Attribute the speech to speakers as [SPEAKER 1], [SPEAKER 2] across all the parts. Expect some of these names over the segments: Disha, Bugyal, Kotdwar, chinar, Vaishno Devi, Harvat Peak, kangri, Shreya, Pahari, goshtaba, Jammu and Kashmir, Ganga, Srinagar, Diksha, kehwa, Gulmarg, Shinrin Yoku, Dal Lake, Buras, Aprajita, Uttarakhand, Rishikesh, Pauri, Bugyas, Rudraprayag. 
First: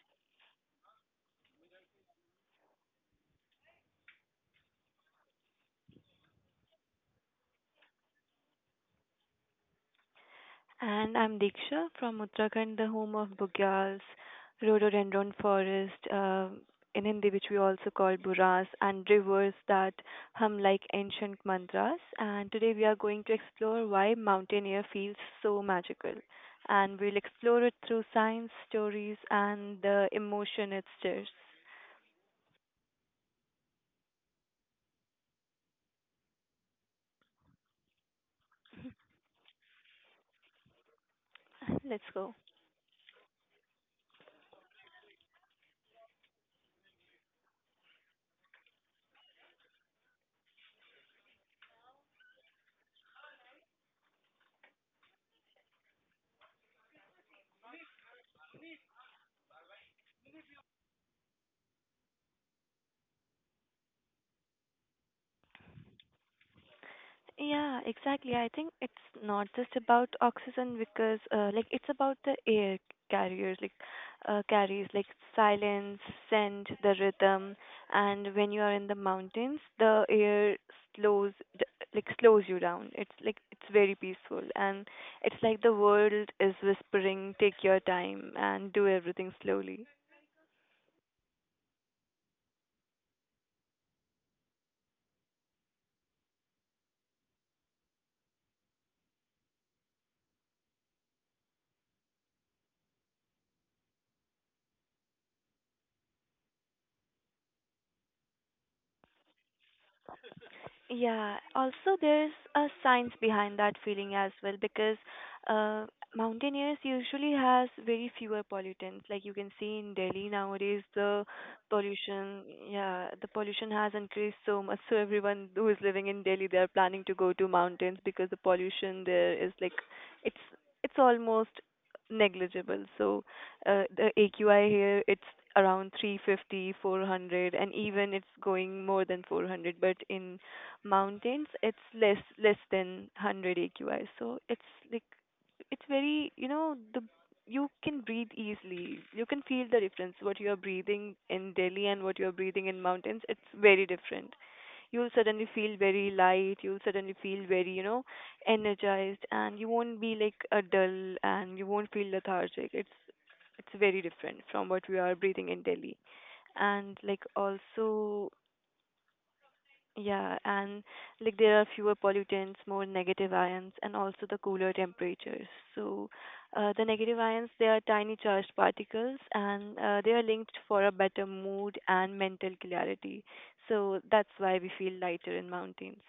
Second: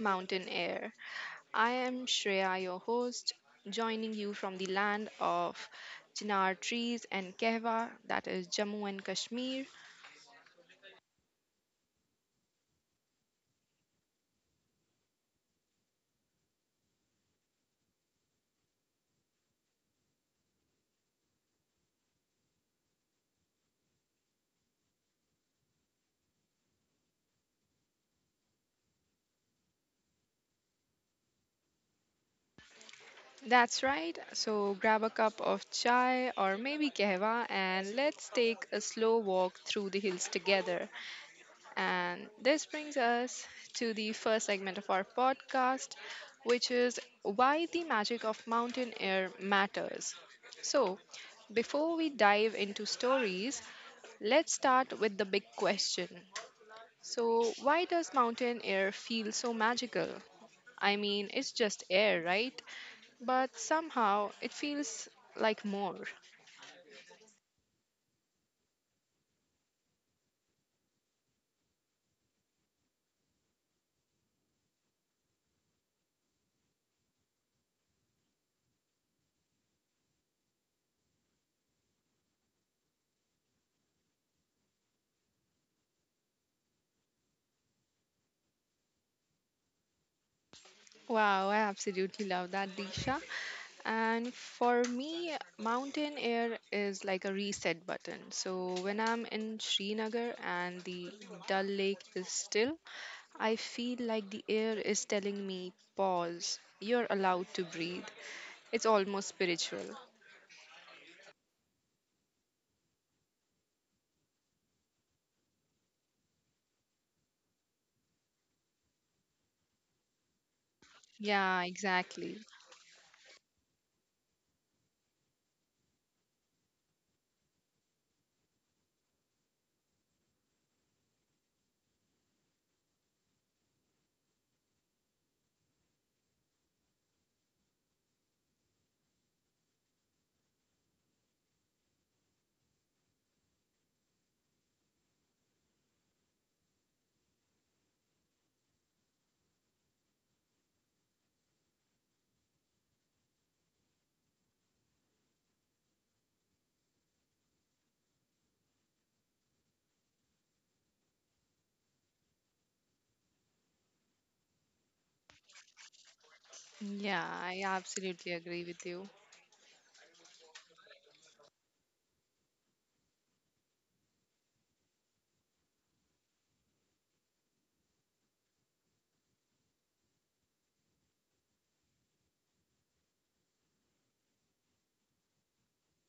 [SPEAKER 1] Mountain Air. I am Shreya, your host, joining you from the land of chinar trees and kehwa, that is Jammu and Kashmir.
[SPEAKER 2] And I'm Diksha from Uttarakhand, the home of Bugyas, rhododendron forest, in Hindi, which we also call Buras, and rivers that hum like ancient mantras. And today we are going to explore why mountain air feels so magical. And we'll explore it through science, stories, and the emotion it stirs.
[SPEAKER 1] That's right, so grab a cup of chai or maybe kehwa and let's take a slow walk through the hills together.
[SPEAKER 2] Let's go.
[SPEAKER 1] And this brings us to the first segment of our podcast, which is why the magic of mountain air matters. So, before we dive into stories, let's start with the big question. So, why does mountain air feel so magical? I mean, it's just air, right? But somehow it feels like more.
[SPEAKER 2] Yeah, exactly. I think it's not just about oxygen because, it's about the air carriers, carries like silence, scent, the rhythm, and when you are in the mountains, the air slows, d- slows you down. It's like it's very peaceful, and it's like the world is whispering, "Take your time and do everything slowly."
[SPEAKER 1] Wow, I absolutely love that, Disha. And for me, mountain air is like a reset button. So when I'm in Srinagar and the Dal Lake is still, I feel like the air is telling me, pause, you're allowed to breathe. It's almost spiritual.
[SPEAKER 2] Yeah, also there's a science behind that feeling as well because uh, mountaineers usually has very fewer pollutants. Like you can see in Delhi nowadays, the
[SPEAKER 1] Yeah, exactly.
[SPEAKER 2] pollution, yeah, the pollution has increased so much. So everyone who is living in Delhi, they are planning to go to mountains because the pollution there is like it's it's almost negligible. So the AQI here, it's around 350, 400, and even it's going more than 400. But in mountains it's less than 100 aqi, so it's like it's very, you know, the you can breathe easily, you can feel the difference what you are breathing in Delhi and what you are breathing in mountains. It's very different. You'll suddenly feel very light, you'll suddenly feel very, you know, energized, and you won't be like a dull and you won't feel lethargic. It's very different from what we are breathing in Delhi. And like
[SPEAKER 1] Yeah, I
[SPEAKER 2] also
[SPEAKER 1] absolutely agree with you.
[SPEAKER 2] yeah, and like there are fewer pollutants, more negative ions, and also the cooler temperatures. So, the negative ions, they are tiny charged particles, and they are linked for a better mood and mental clarity. So that's why we feel lighter in mountains.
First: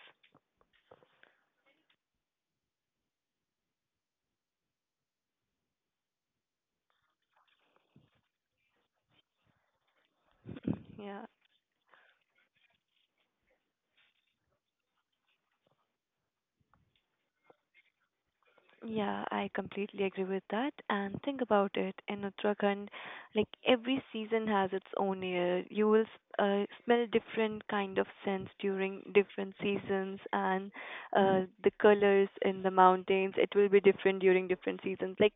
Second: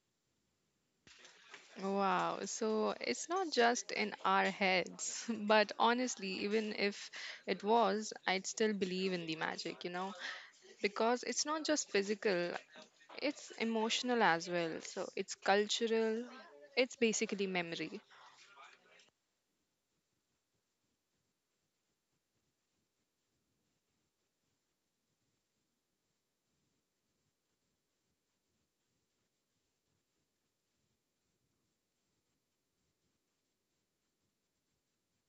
[SPEAKER 1] Wow. So it's not just in our heads, but honestly, even if it was, I'd still believe in the magic, you know?
[SPEAKER 2] Yeah.
[SPEAKER 1] Because it's not just physical, it's emotional as well. So it's cultural, it's basically memory.
[SPEAKER 2] Yeah, I completely agree with that. And think about it, in Uttarakhand, like every season has its own air. You will smell different kind of scents during different seasons, and the colors in the mountains, it will be different during different seasons. Like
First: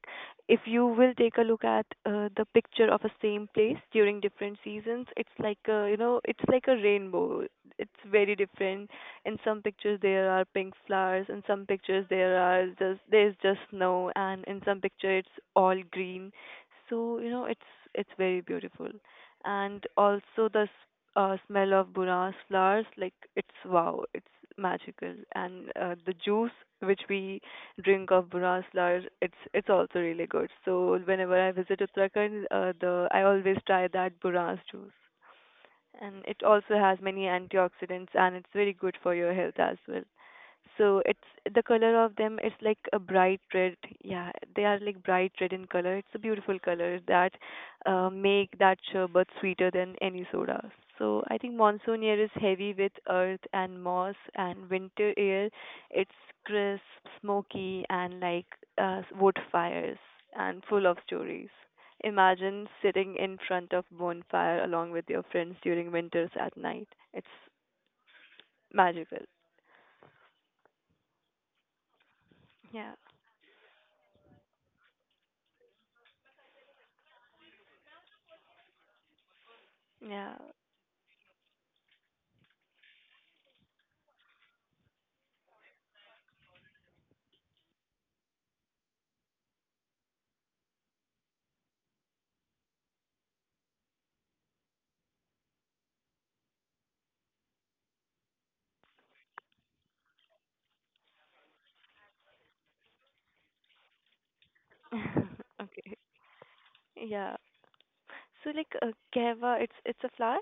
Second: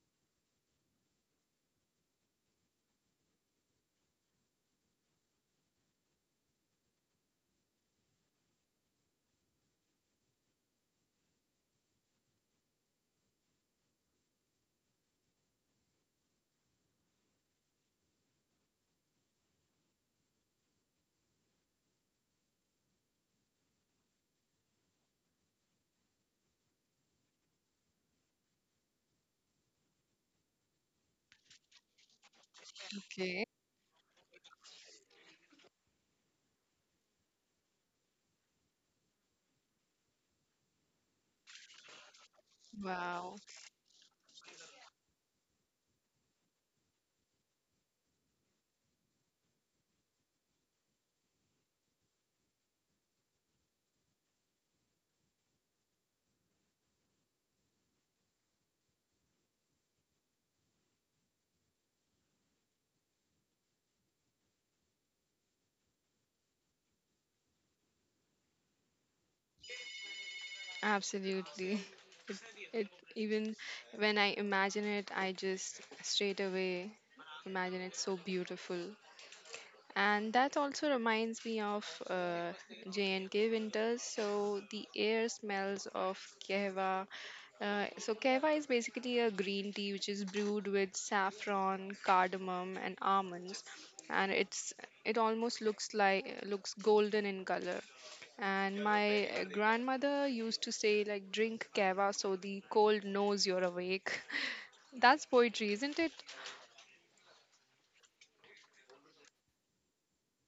[SPEAKER 2] if you will take a look at the picture of a same place during different seasons, it's like a, you know, it's like a rainbow. It's very different. In some pictures there are pink flowers, in some pictures there are just there's just snow, and in some picture it's all green. So you know, it's very beautiful, and also the smell of Bunas flowers, like it's wow, it's magical, and the juice which we drink of Bunas flowers, it's also really good. So whenever I visit Uttarakhand, the I
[SPEAKER 1] Okay.
[SPEAKER 2] always try that Bunas juice, and it also has many antioxidants and it's very good for your health as well. So it's the color of them. It's like a
[SPEAKER 1] Wow.
[SPEAKER 2] bright red. Yeah, they are like bright red in color. It's a beautiful color that make that sherbet sweeter than any soda. So I think monsoon air is heavy with earth and moss, and winter air, it's crisp, smoky, and like wood fires and full of stories. Imagine sitting in front of bonfire along with your friends during winters at night. It's magical.
[SPEAKER 1] Absolutely. It, it
[SPEAKER 2] Yeah.
[SPEAKER 1] even when I imagine it, I just straight away imagine it so beautiful. And
[SPEAKER 2] Yeah.
[SPEAKER 1] that also reminds me of J&K winters. So the air smells of kehwa. So kehwa is basically a green tea which is brewed with saffron, cardamom, and almonds, and it almost looks golden in color. And my grandmother used to say like drink kehwa so the cold knows you're awake. That's poetry, isn't
[SPEAKER 2] Okay.
[SPEAKER 1] it?
[SPEAKER 2] Yeah. So kava, it's a flower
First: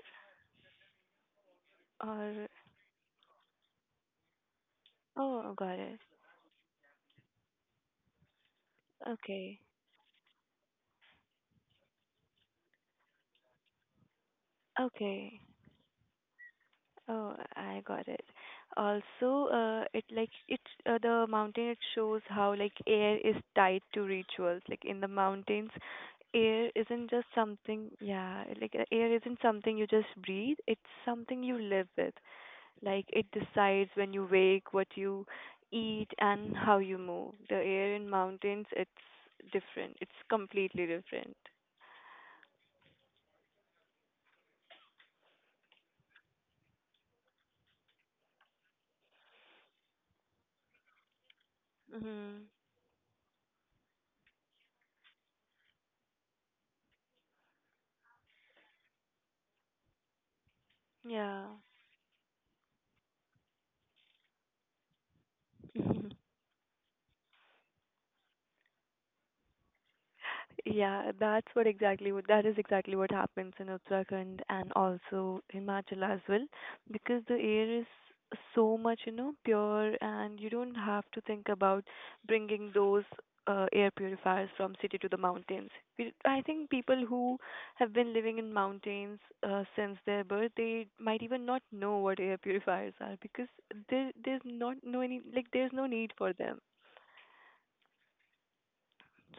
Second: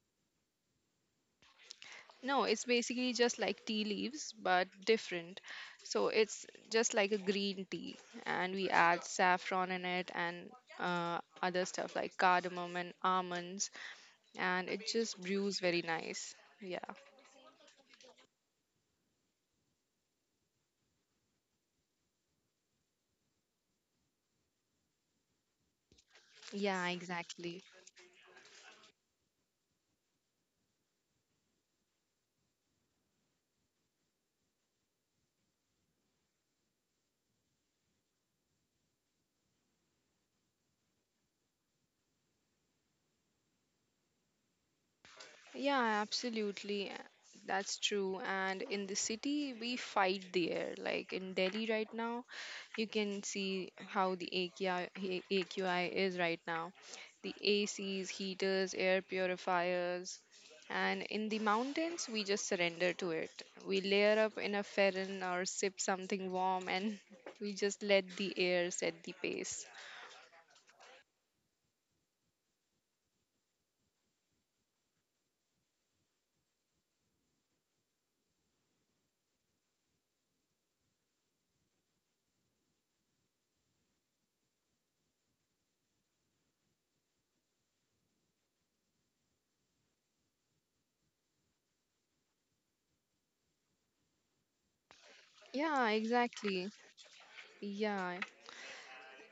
[SPEAKER 1] No,
[SPEAKER 2] or
[SPEAKER 1] it's basically just like tea leaves, but different.
[SPEAKER 2] oh, got it.
[SPEAKER 1] So it's just like a green tea, and we add
[SPEAKER 2] Okay.
[SPEAKER 1] saffron in it and other stuff like cardamom and almonds, and it just
[SPEAKER 2] Okay.
[SPEAKER 1] brews very nice. Yeah,
[SPEAKER 2] Oh, I got it. Also, it like it's the mountain. It shows how like air is tied to rituals. Like in the mountains, air
[SPEAKER 1] yeah,
[SPEAKER 2] isn't just
[SPEAKER 1] exactly.
[SPEAKER 2] something. Yeah, air isn't something you just breathe. It's something you live with. Like it decides when you wake, what you eat, and how you move. The air in mountains, it's different. It's completely different.
[SPEAKER 1] Yeah, absolutely. That's true. And in the city, we fight the air. Like in Delhi right now,
[SPEAKER 2] Mhm.
[SPEAKER 1] you can see how the AQI is right now. The ACs, heaters, air purifiers. And in the
[SPEAKER 2] Yeah.
[SPEAKER 1] mountains, we just surrender to it. We layer up in a ferron or sip something warm and we just let the air set the pace.
[SPEAKER 2] Yeah, that is exactly what happens in Uttarakhand and also Himachal as well, because the air is so much, you know, pure, and you don't have to think about bringing those air purifiers from city to the mountains. We, I think people who have been living in mountains since their birth, they might even not know what air purifiers are because there there's not no any like there's no
[SPEAKER 1] Yeah,
[SPEAKER 2] need for them.
[SPEAKER 1] exactly. Yeah,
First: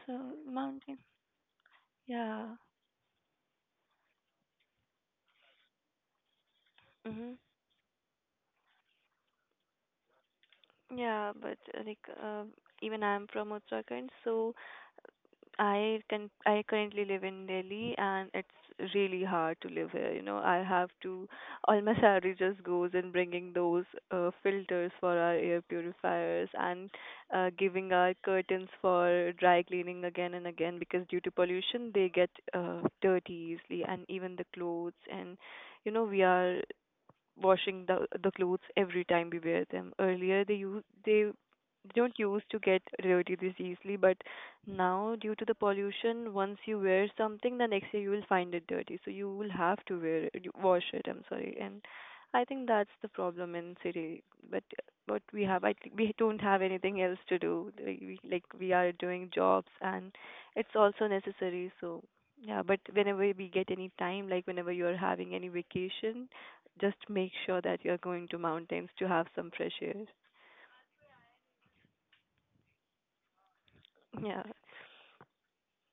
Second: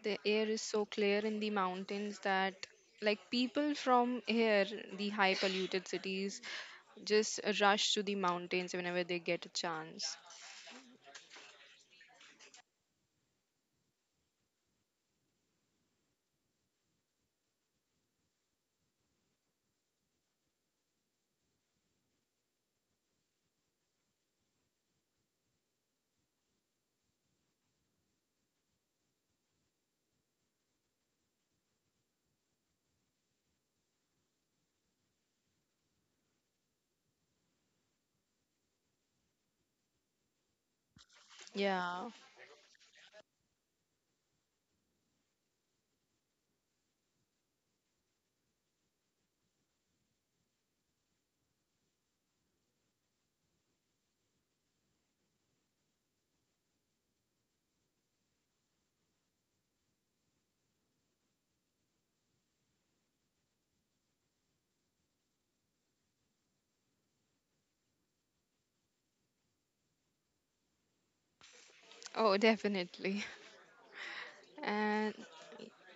[SPEAKER 1] the
[SPEAKER 2] So
[SPEAKER 1] air is so
[SPEAKER 2] mountain,
[SPEAKER 1] clear in the mountains
[SPEAKER 2] yeah.
[SPEAKER 1] that, like, people from here, the high polluted cities,
[SPEAKER 2] Mm-hmm.
[SPEAKER 1] just rush to the mountains whenever they get a chance.
[SPEAKER 2] Yeah, but even I'm from Uttarakhand, so I currently live in Delhi, and it's really hard to live here. You know, I have to, all my salary just goes in bringing those filters for our air purifiers and giving our curtains for dry cleaning again and again because due to pollution they get dirty easily, and even the clothes, and you know we are washing the clothes every time we wear them. Earlier they
[SPEAKER 1] Yeah.
[SPEAKER 2] don't use to get dirty this easily, but now due to the pollution, once you wear something, the next day you will find it dirty. So you will have to wear it, wash it. I'm sorry, and I think that's the problem in city. But what we have, I think we don't have anything else to do. Like we are doing jobs, and it's also necessary. So yeah, but whenever we get any time, like whenever you are having any vacation, just make sure that you're going to mountains to have some fresh air.
[SPEAKER 1] Oh, definitely.
[SPEAKER 2] Yeah,
[SPEAKER 1] And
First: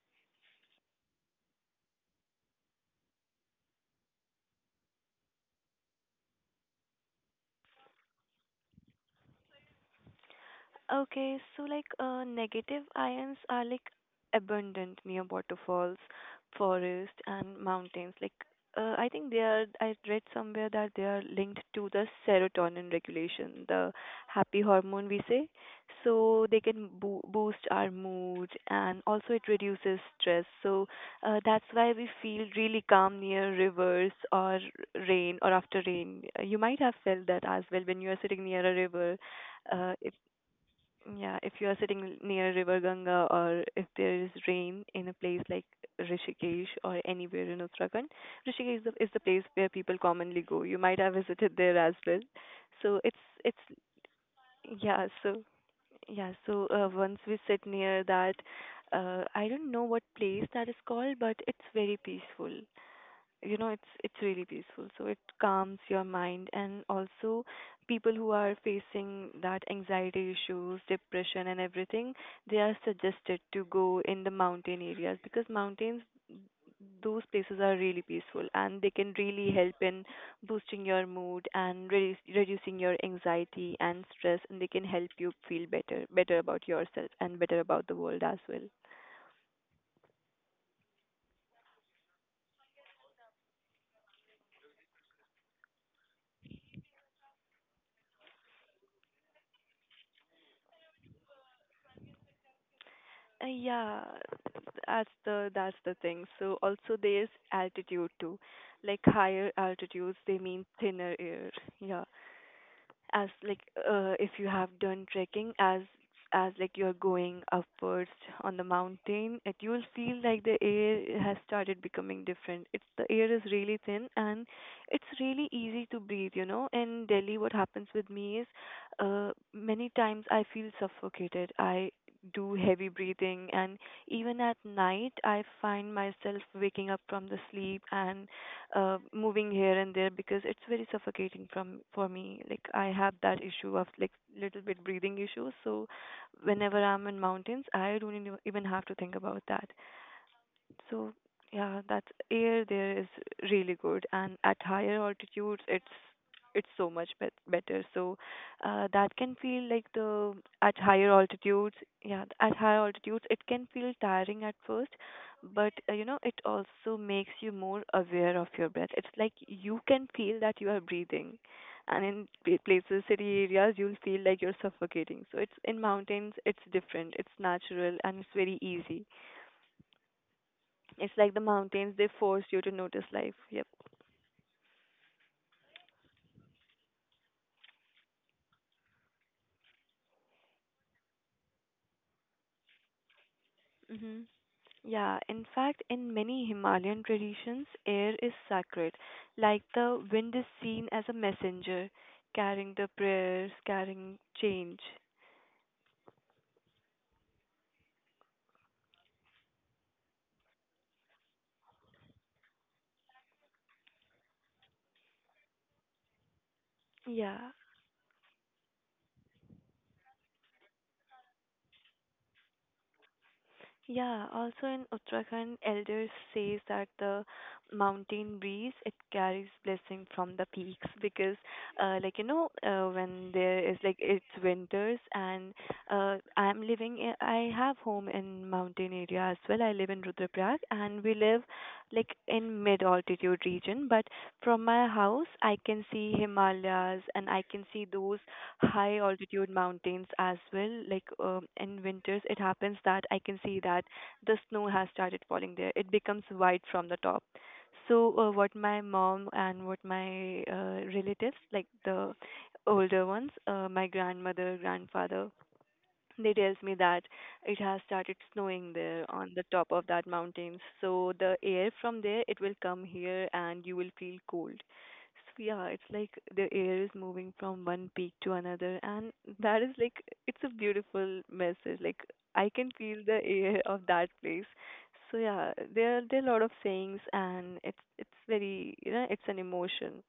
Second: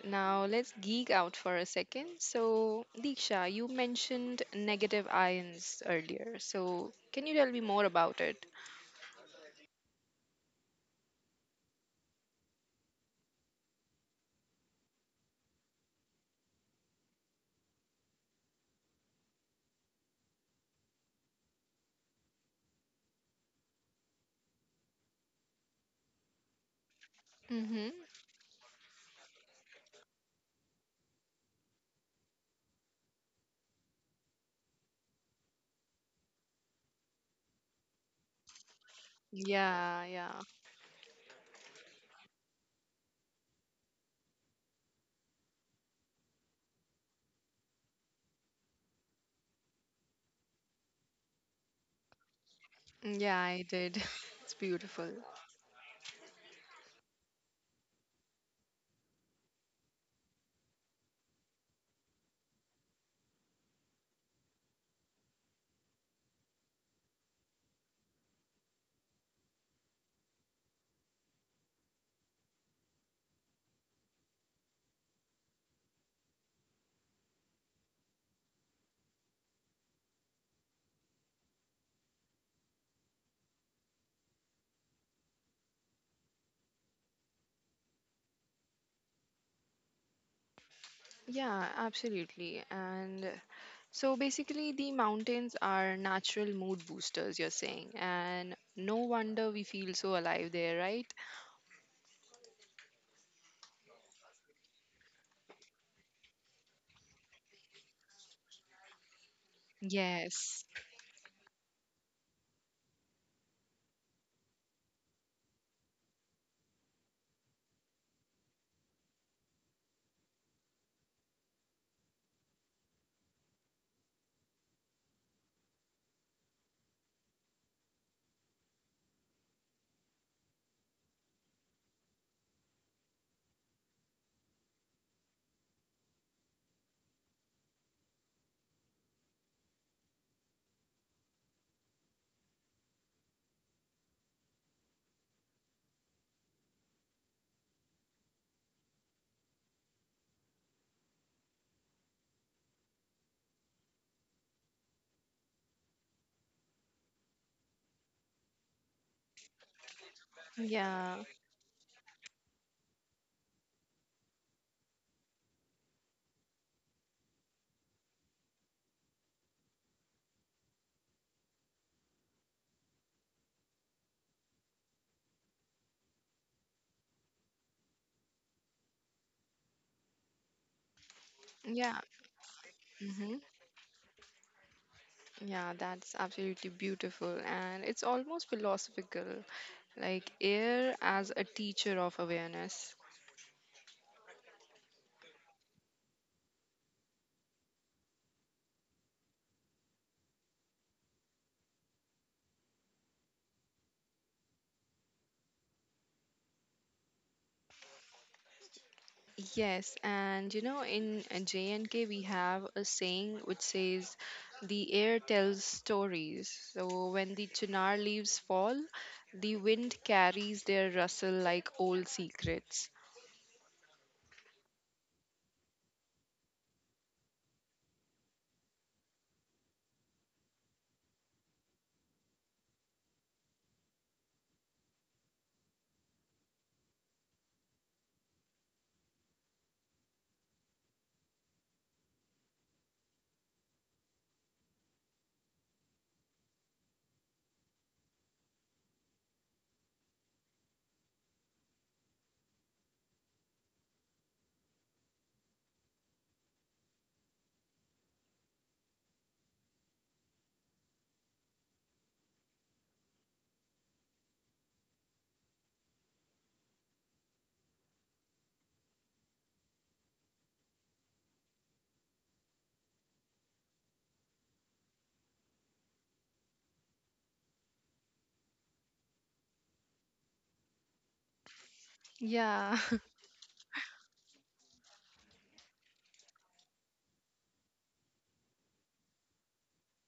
[SPEAKER 1] now let's geek out for a second. So, Diksha, you mentioned negative ions earlier. So, can you tell me more about it?
[SPEAKER 2] okay, so negative ions are like abundant near waterfalls, forest, and mountains. Like I think they are. I read somewhere that they are linked to the serotonin regulation, the happy hormone we say. So they can boost our
[SPEAKER 1] Mm-hmm.
[SPEAKER 2] mood, and also it reduces stress. So that's why we feel really calm near rivers or rain or after rain. You might have felt that as well when you are sitting near a river, it
[SPEAKER 1] Yeah, yeah.
[SPEAKER 2] yeah, if you are sitting near River Ganga or if there is rain in a place like Rishikesh or anywhere in Uttarakhand, Rishikesh is the place where people commonly go. You might have visited there as well. So
[SPEAKER 1] Yeah,
[SPEAKER 2] it's
[SPEAKER 1] I did. It's
[SPEAKER 2] yeah.
[SPEAKER 1] beautiful.
[SPEAKER 2] So yeah. So once we sit near that, I don't know what place that is called, but it's very peaceful, you know, it's really peaceful, so it calms your mind, and also people who are facing that anxiety issues, depression and everything, they are suggested to go in the mountain areas because mountains, those places are really peaceful and they can really help in boosting your mood and reducing your anxiety and stress, and they can help you feel better about yourself and better about the world as well.
[SPEAKER 1] Yeah, absolutely. And so basically, the mountains are natural mood boosters, you're saying, and no wonder we feel so alive there, right?
[SPEAKER 2] Yeah, that's the thing. So also there's altitude too. Like higher altitudes, they mean
[SPEAKER 1] Yes.
[SPEAKER 2] thinner air. Yeah, as like if you have done trekking, as like you're going upwards on the mountain, it you'll feel like the air has started becoming different. It's the air is really thin and it's really easy to breathe. You know, in Delhi what happens with me is, many times I feel suffocated, I do heavy breathing, and even at night I find myself waking up from the sleep and moving here and there because it's very suffocating from for me. Like I have that issue of like little bit breathing issue. So whenever I'm in mountains, I don't even have to think about that. So yeah, that air there is really good, and at higher altitudes, it's so much bet better. So that can feel like the at higher
[SPEAKER 1] Yeah.
[SPEAKER 2] altitudes, yeah, at higher altitudes, it can feel tiring at first, but you know, it also makes you more aware of your breath. It's like you can feel that you are breathing. And in places, city areas, you'll feel like you're suffocating. So it's in mountains, it's different, it's natural, and it's very easy. It's like the mountains, they
[SPEAKER 1] Yeah.
[SPEAKER 2] force you to notice life.
[SPEAKER 1] Hmm.
[SPEAKER 2] Yep.
[SPEAKER 1] Yeah, that's absolutely beautiful. And it's almost philosophical, like air as a teacher of awareness.
[SPEAKER 2] hmm Yeah, in fact, in many Himalayan traditions, air is sacred. Like the wind is seen as a messenger, carrying the prayers, carrying change.
[SPEAKER 1] Yes, and you know, in J&K, we have a saying which says, the air tells stories. So when the
[SPEAKER 2] Yeah.
[SPEAKER 1] chinar leaves fall, the wind carries their rustle like old secrets.
[SPEAKER 2] Yeah, also in Uttarakhand, elders says that the mountain breeze it carries blessing from the peaks because, when there is like it's winters, and I have home in mountain area as well. I live in Rudraprayag and we live like in mid altitude region, but from my house I can see Himalayas and I can see those high altitude mountains as well. Like in winters, it happens that I can see that the snow has started falling there. It becomes white from the top. So what my mom and what my relatives, like the older ones, my grandmother, grandfather, they tells me that it has started snowing there on the top of that mountain. So the air from there it will come here and you will feel cold. So yeah, it's like the air is moving from one peak to another and that is like it's a beautiful message. Like I can
[SPEAKER 1] Yeah,
[SPEAKER 2] feel the air of that place. So yeah, there are a lot of sayings and it's very it's an emotion.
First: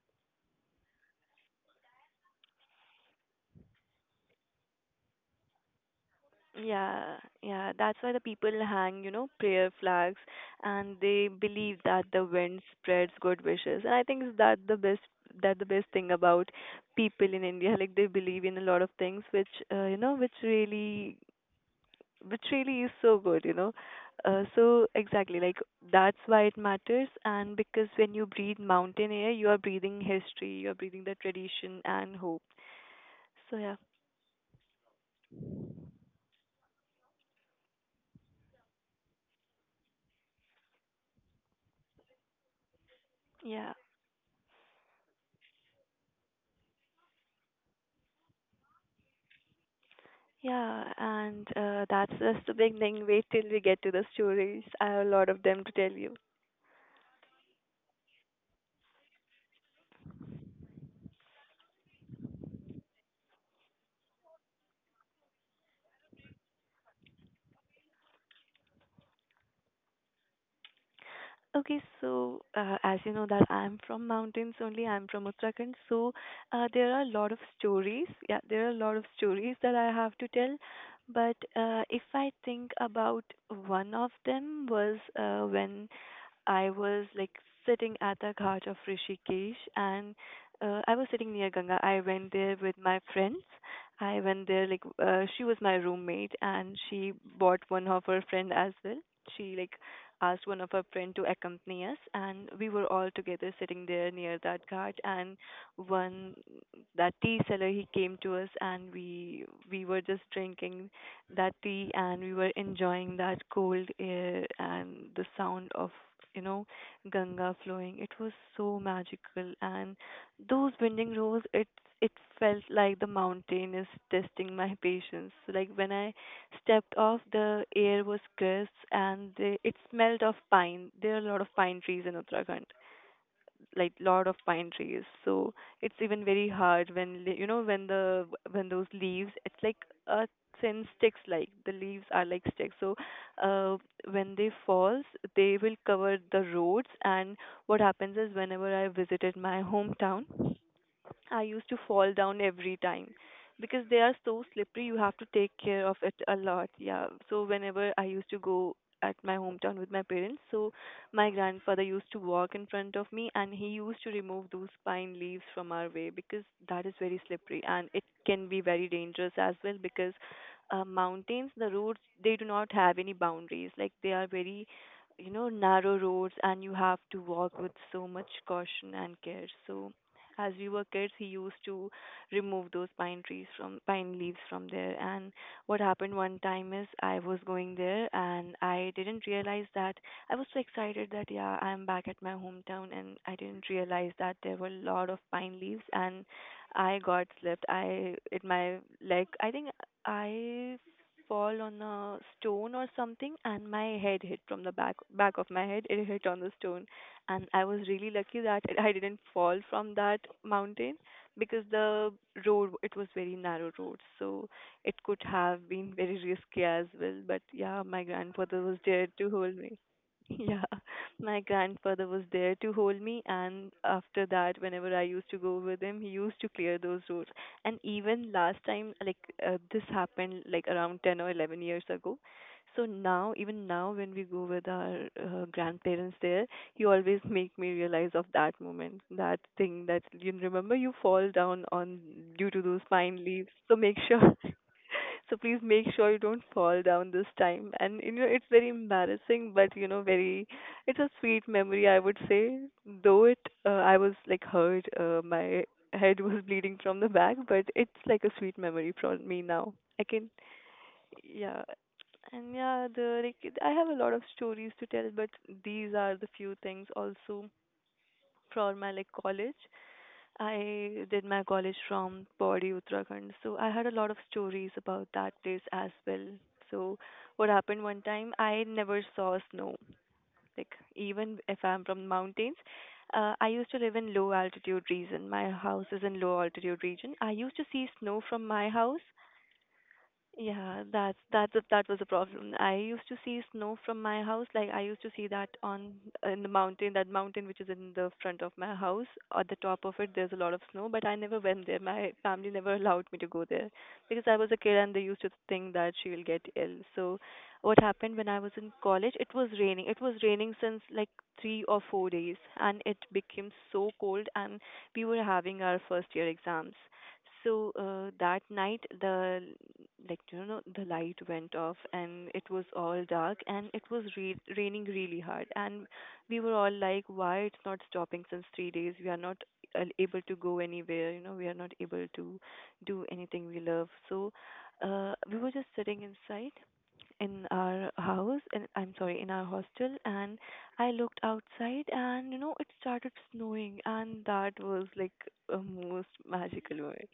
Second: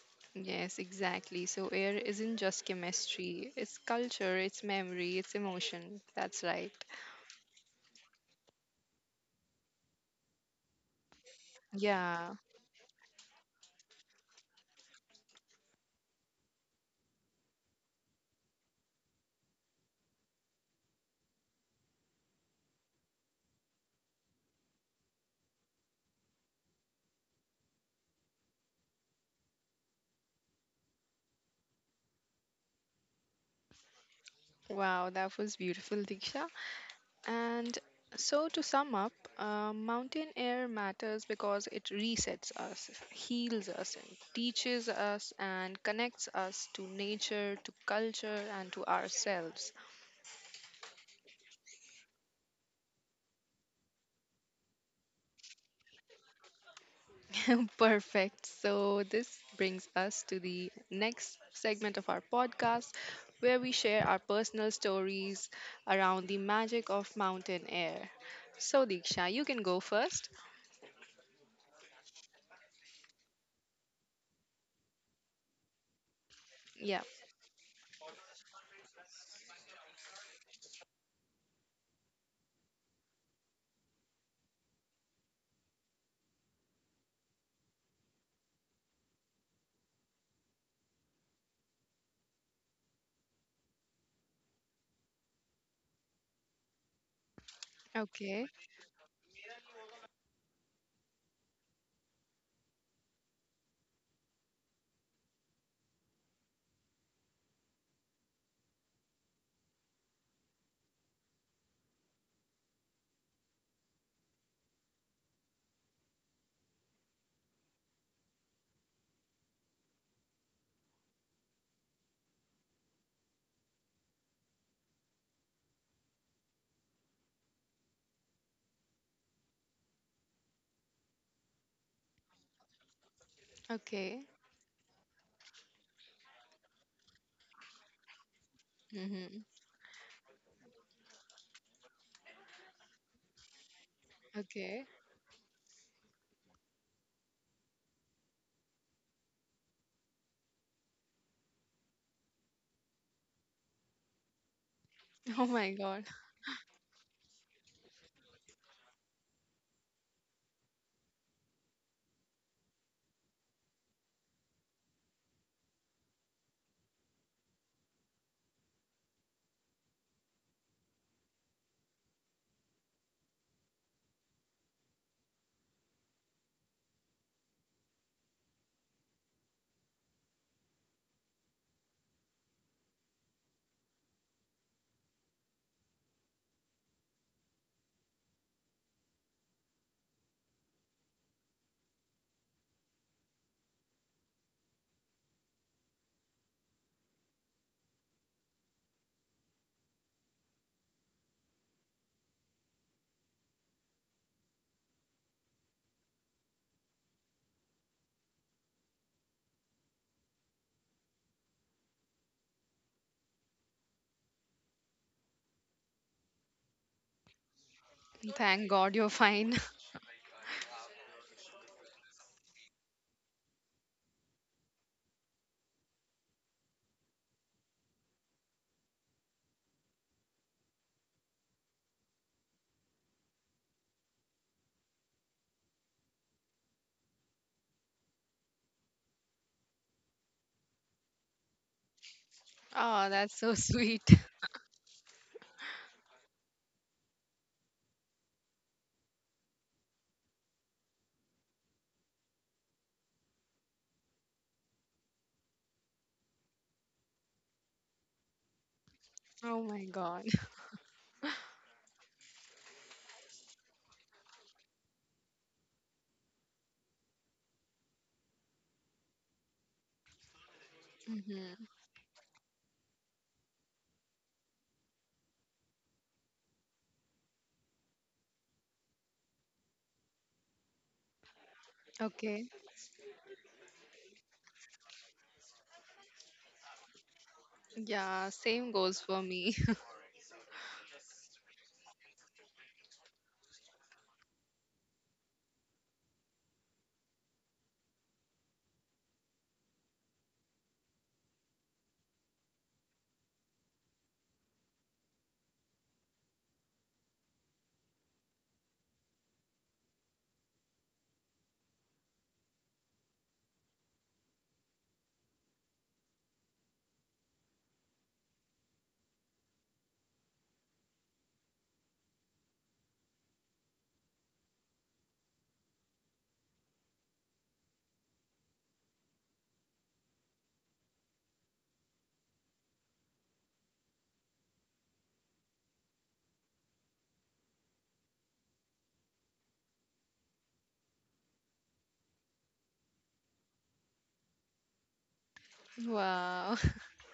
[SPEAKER 1] yes, exactly. So air isn't just chemistry, it's culture, it's memory, it's emotion. That's right.
[SPEAKER 2] Yeah, yeah, that's why the people hang, prayer flags and they believe that the
[SPEAKER 1] Yeah.
[SPEAKER 2] wind spreads good wishes. And I think is that the best thing about people in India, like they believe in a lot of things which really is so good. So exactly, like that's why it matters and because when you breathe mountain air, you are breathing history, you are breathing the tradition and hope. So yeah,
[SPEAKER 1] Wow, that was beautiful, Diksha. And so, to sum up, mountain air matters because it resets us, heals
[SPEAKER 2] yeah.
[SPEAKER 1] us, and teaches us, and connects us to nature, to culture, and to ourselves.
[SPEAKER 2] Yeah, and that's just the beginning. Wait till we get to the stories. I have a lot of them to tell you.
[SPEAKER 1] Perfect. So, this brings us to the next segment of our podcast where we share our personal stories around the magic of mountain air. So, Diksha, you can go first.
[SPEAKER 2] Okay, so as you know that I'm from mountains only. I'm from Uttarakhand, so there
[SPEAKER 1] Yeah.
[SPEAKER 2] are a lot of stories. Yeah, there are a lot of stories that I have to tell. But if I think about one of them was when I was like sitting at the ghat of Rishikesh and I was sitting near Ganga. I went there with my friends. I went there like she was my roommate and she bought one of her
[SPEAKER 1] Okay.
[SPEAKER 2] friend as well. She like asked one of her friend to accompany us and we were all together sitting there near that ghat and one that tea seller he came to us and we were just drinking that tea and we were enjoying that cold air and the sound of you know ganga flowing it was so magical and those bending rows it felt like the mountain is testing my patience. So, like when I stepped off the air was crisp and it smelled of pine, there are a lot of pine trees in Uttarakhand, like
[SPEAKER 1] Okay.
[SPEAKER 2] lot of pine trees, so it's even very hard when you know when the when those leaves
[SPEAKER 1] Mm-hmm.
[SPEAKER 2] it's like a thin sticks, like the leaves are like sticks. So uh, when they
[SPEAKER 1] Okay.
[SPEAKER 2] falls they will cover the roads, and what happens is whenever I visited my hometown I used to fall down every time because they are so slippery. You have to
[SPEAKER 1] Oh
[SPEAKER 2] take
[SPEAKER 1] my
[SPEAKER 2] care of
[SPEAKER 1] god.
[SPEAKER 2] it a lot. Yeah. So whenever I used to go at my hometown with my parents, so my grandfather used to walk in front of me and he used to remove those pine leaves from our way because that is very slippery and it can be very dangerous as well, because mountains, the roads, they do not have any boundaries. Like they are very you know narrow roads and you have to walk with so much caution and care. So as we were kids, he used to remove those pine trees from pine leaves from there. And what happened one time is I was going there and I didn't realize that I was so excited that yeah, I'm back at my hometown, and I didn't realize that there were a lot of pine leaves and I got slipped. I it my leg I think I fall on a stone or something, and my head hit from the back of my head, it hit on the stone, and I was really lucky that I didn't fall from that mountain because the road it was very narrow road, so it could have been very risky as well. But yeah, my grandfather
[SPEAKER 1] Thank
[SPEAKER 2] was
[SPEAKER 1] god you're
[SPEAKER 2] there to
[SPEAKER 1] fine.
[SPEAKER 2] hold me. Yeah, my grandfather was there to hold me, and after that whenever I used to go with him he used to clear those roads. And even last time, like, this happened like around 10 or 11 years ago, so now, even now when we go with our grandparents there, you always make me realize of that moment, that thing that you remember you fall down on due to those
[SPEAKER 1] Oh,
[SPEAKER 2] pine
[SPEAKER 1] that's
[SPEAKER 2] leaves.
[SPEAKER 1] so
[SPEAKER 2] So make
[SPEAKER 1] sweet.
[SPEAKER 2] sure so please make sure you don't fall down this time. And you know, it's very embarrassing, but you know, very it's a sweet memory, I would say. Though it, I was like hurt, my head was bleeding from the back, but it's like a sweet memory for me
[SPEAKER 1] Oh
[SPEAKER 2] now.
[SPEAKER 1] my
[SPEAKER 2] I
[SPEAKER 1] god.
[SPEAKER 2] can Yeah. And yeah, the like I have a lot of stories to tell, but these are the few things also for my like college. I did my
[SPEAKER 1] Hmm.
[SPEAKER 2] college from Pauri, Uttarakhand, so I had a lot of stories about that place as well. So what happened one time, I never saw snow. Like even if I'm from
[SPEAKER 1] Okay.
[SPEAKER 2] mountains, I used to live in low altitude region. My house is in low altitude region. I used to see snow
[SPEAKER 1] Yeah,
[SPEAKER 2] from
[SPEAKER 1] same
[SPEAKER 2] my
[SPEAKER 1] goes
[SPEAKER 2] house.
[SPEAKER 1] for me.
[SPEAKER 2] Yeah, that was a problem. I used to see snow from my house. Like I used to see that on in the mountain, that mountain which is in the front of my house. At the top of it, there's a lot of snow, but I never went there. My family never allowed me to go there because I was a kid and they used to think that she will get ill. So, what happened when I was in college? It was raining. It was raining since like 3 or 4 days, and it became so cold. And we were having our first year exams, so that night, the like you know the light went off and it was all dark and it was raining really hard, and we were all like, why it's not stopping since 3 days? We are not able to go anywhere. You know, we are not able to do anything we love. So we were just sitting inside in our house, and I'm sorry, in our hostel, and I looked outside and you know it started snowing, and that was like a most
[SPEAKER 1] Wow.
[SPEAKER 2] magical moment.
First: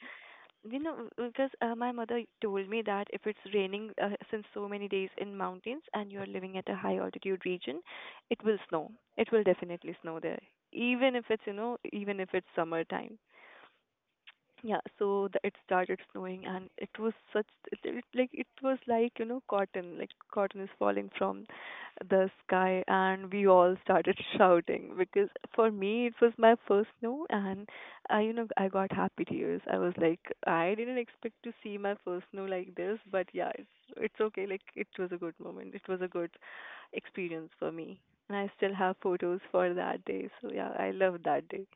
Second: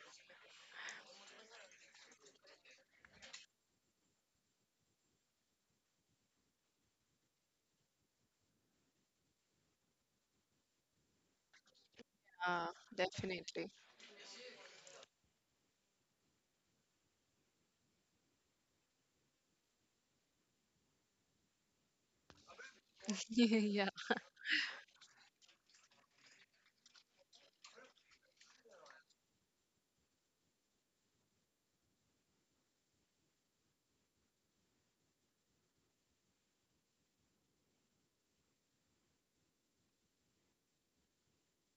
[SPEAKER 2] You know, because my mother told me that if it's raining since so many days in mountains and you're living at a high altitude region, it will snow. It will definitely snow there, even if it's, you know, even if it's
[SPEAKER 1] Ah,
[SPEAKER 2] summertime.
[SPEAKER 1] definitely.
[SPEAKER 2] Yeah, so it started snowing and it was such like it was like you know cotton, like cotton is falling from the sky, and we all
[SPEAKER 1] Yeah.
[SPEAKER 2] started shouting because for me it was my first snow, and I you know I got happy tears. I was like I didn't expect to see my first snow like this, but yeah, it's okay. Like it was a good moment. It was a good experience for me, and I still have photos for that day. So yeah, I love that day.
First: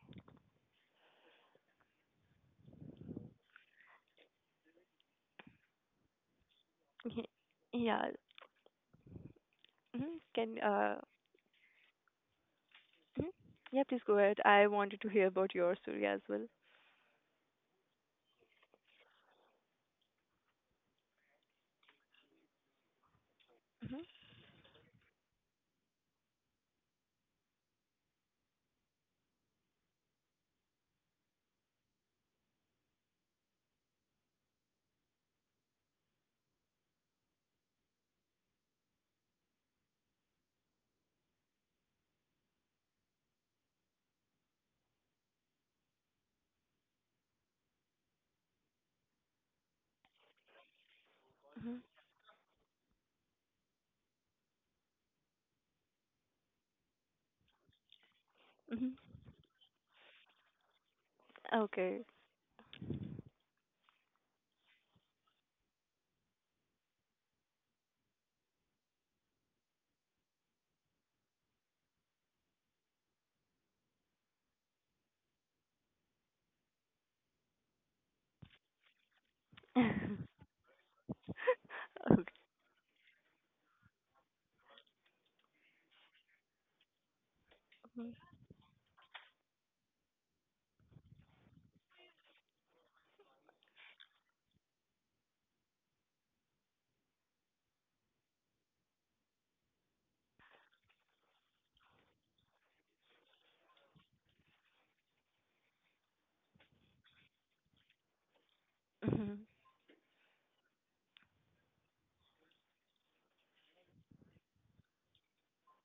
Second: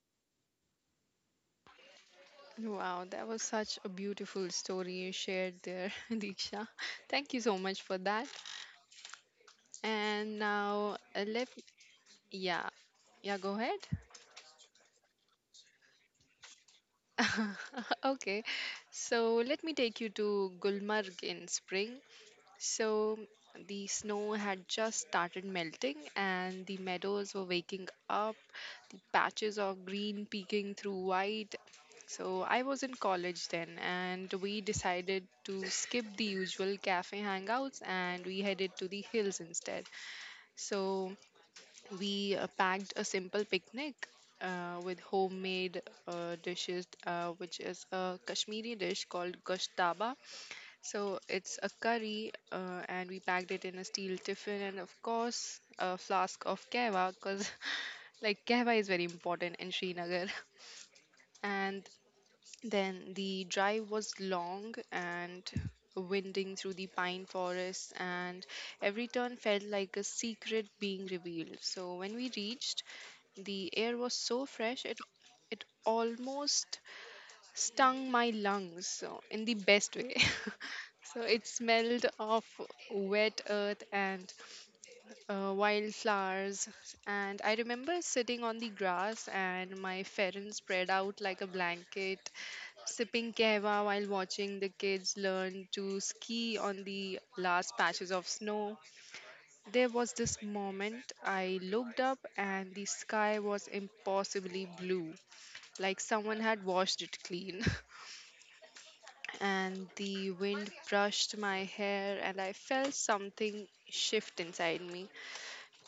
[SPEAKER 1] Wow, that was such a beautiful story you shared there, Diksha. Thank you so much for
[SPEAKER 2] Yeah.
[SPEAKER 1] that.
[SPEAKER 2] Mhm.
[SPEAKER 1] And
[SPEAKER 2] Can uh
[SPEAKER 1] now, let yeah,
[SPEAKER 2] Hmm?
[SPEAKER 1] yeah, go
[SPEAKER 2] Yeah,
[SPEAKER 1] ahead.
[SPEAKER 2] please go ahead. I wanted to hear about your story as well.
[SPEAKER 1] Okay, so let me take you to Gulmarg in spring. So the snow had just started melting and the meadows were waking up, the patches of green peeking through white. So I was in college then and we decided to skip the usual cafe hangouts and we headed to the hills instead. So we packed a simple picnic with homemade dishes, which is a Kashmiri dish called goshtaba. So it's
[SPEAKER 2] Mm-hmm.
[SPEAKER 1] a curry, and we packed it in a steel tiffin, and of course, a flask of kava, because like kava
[SPEAKER 2] Mm-hmm.
[SPEAKER 1] is very important in Srinagar. And
[SPEAKER 2] Okay.
[SPEAKER 1] then the drive was long and winding through the pine forests, and every turn felt like a secret being revealed. So when we reached, the air was so fresh it almost stung my lungs. So in the best way. So it smelled
[SPEAKER 2] Okay.
[SPEAKER 1] of wet earth and wildflowers. And I remember sitting on the grass, and my parents spread out like a blanket, sipping kava while watching the kids learn to ski on the last patches of snow. There was this moment I looked up, and the sky was impossibly blue, like someone had washed it clean.
[SPEAKER 2] Mm-hmm.
[SPEAKER 1] And the wind brushed my hair and I felt something shift inside me.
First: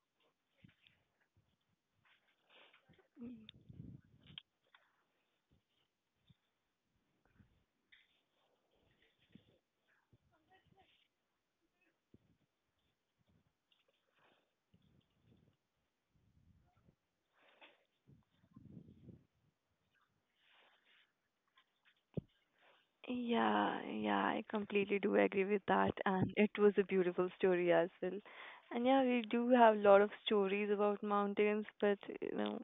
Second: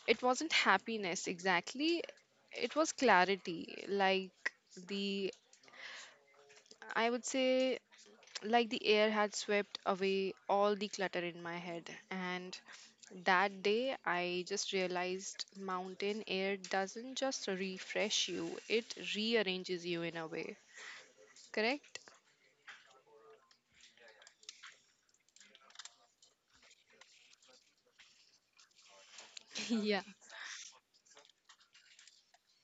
[SPEAKER 1] It wasn't happiness exactly, it was clarity. Like the I would say like the air had swept away all the clutter in my head. And that day I just realized mountain air doesn't just refresh you, it rearranges you in a way. Correct.
[SPEAKER 2] Yeah, yeah, I completely do agree with that. And it was a beautiful story as well. And yeah, we do have a
[SPEAKER 1] Yeah.
[SPEAKER 2] lot of stories about mountains, but you know,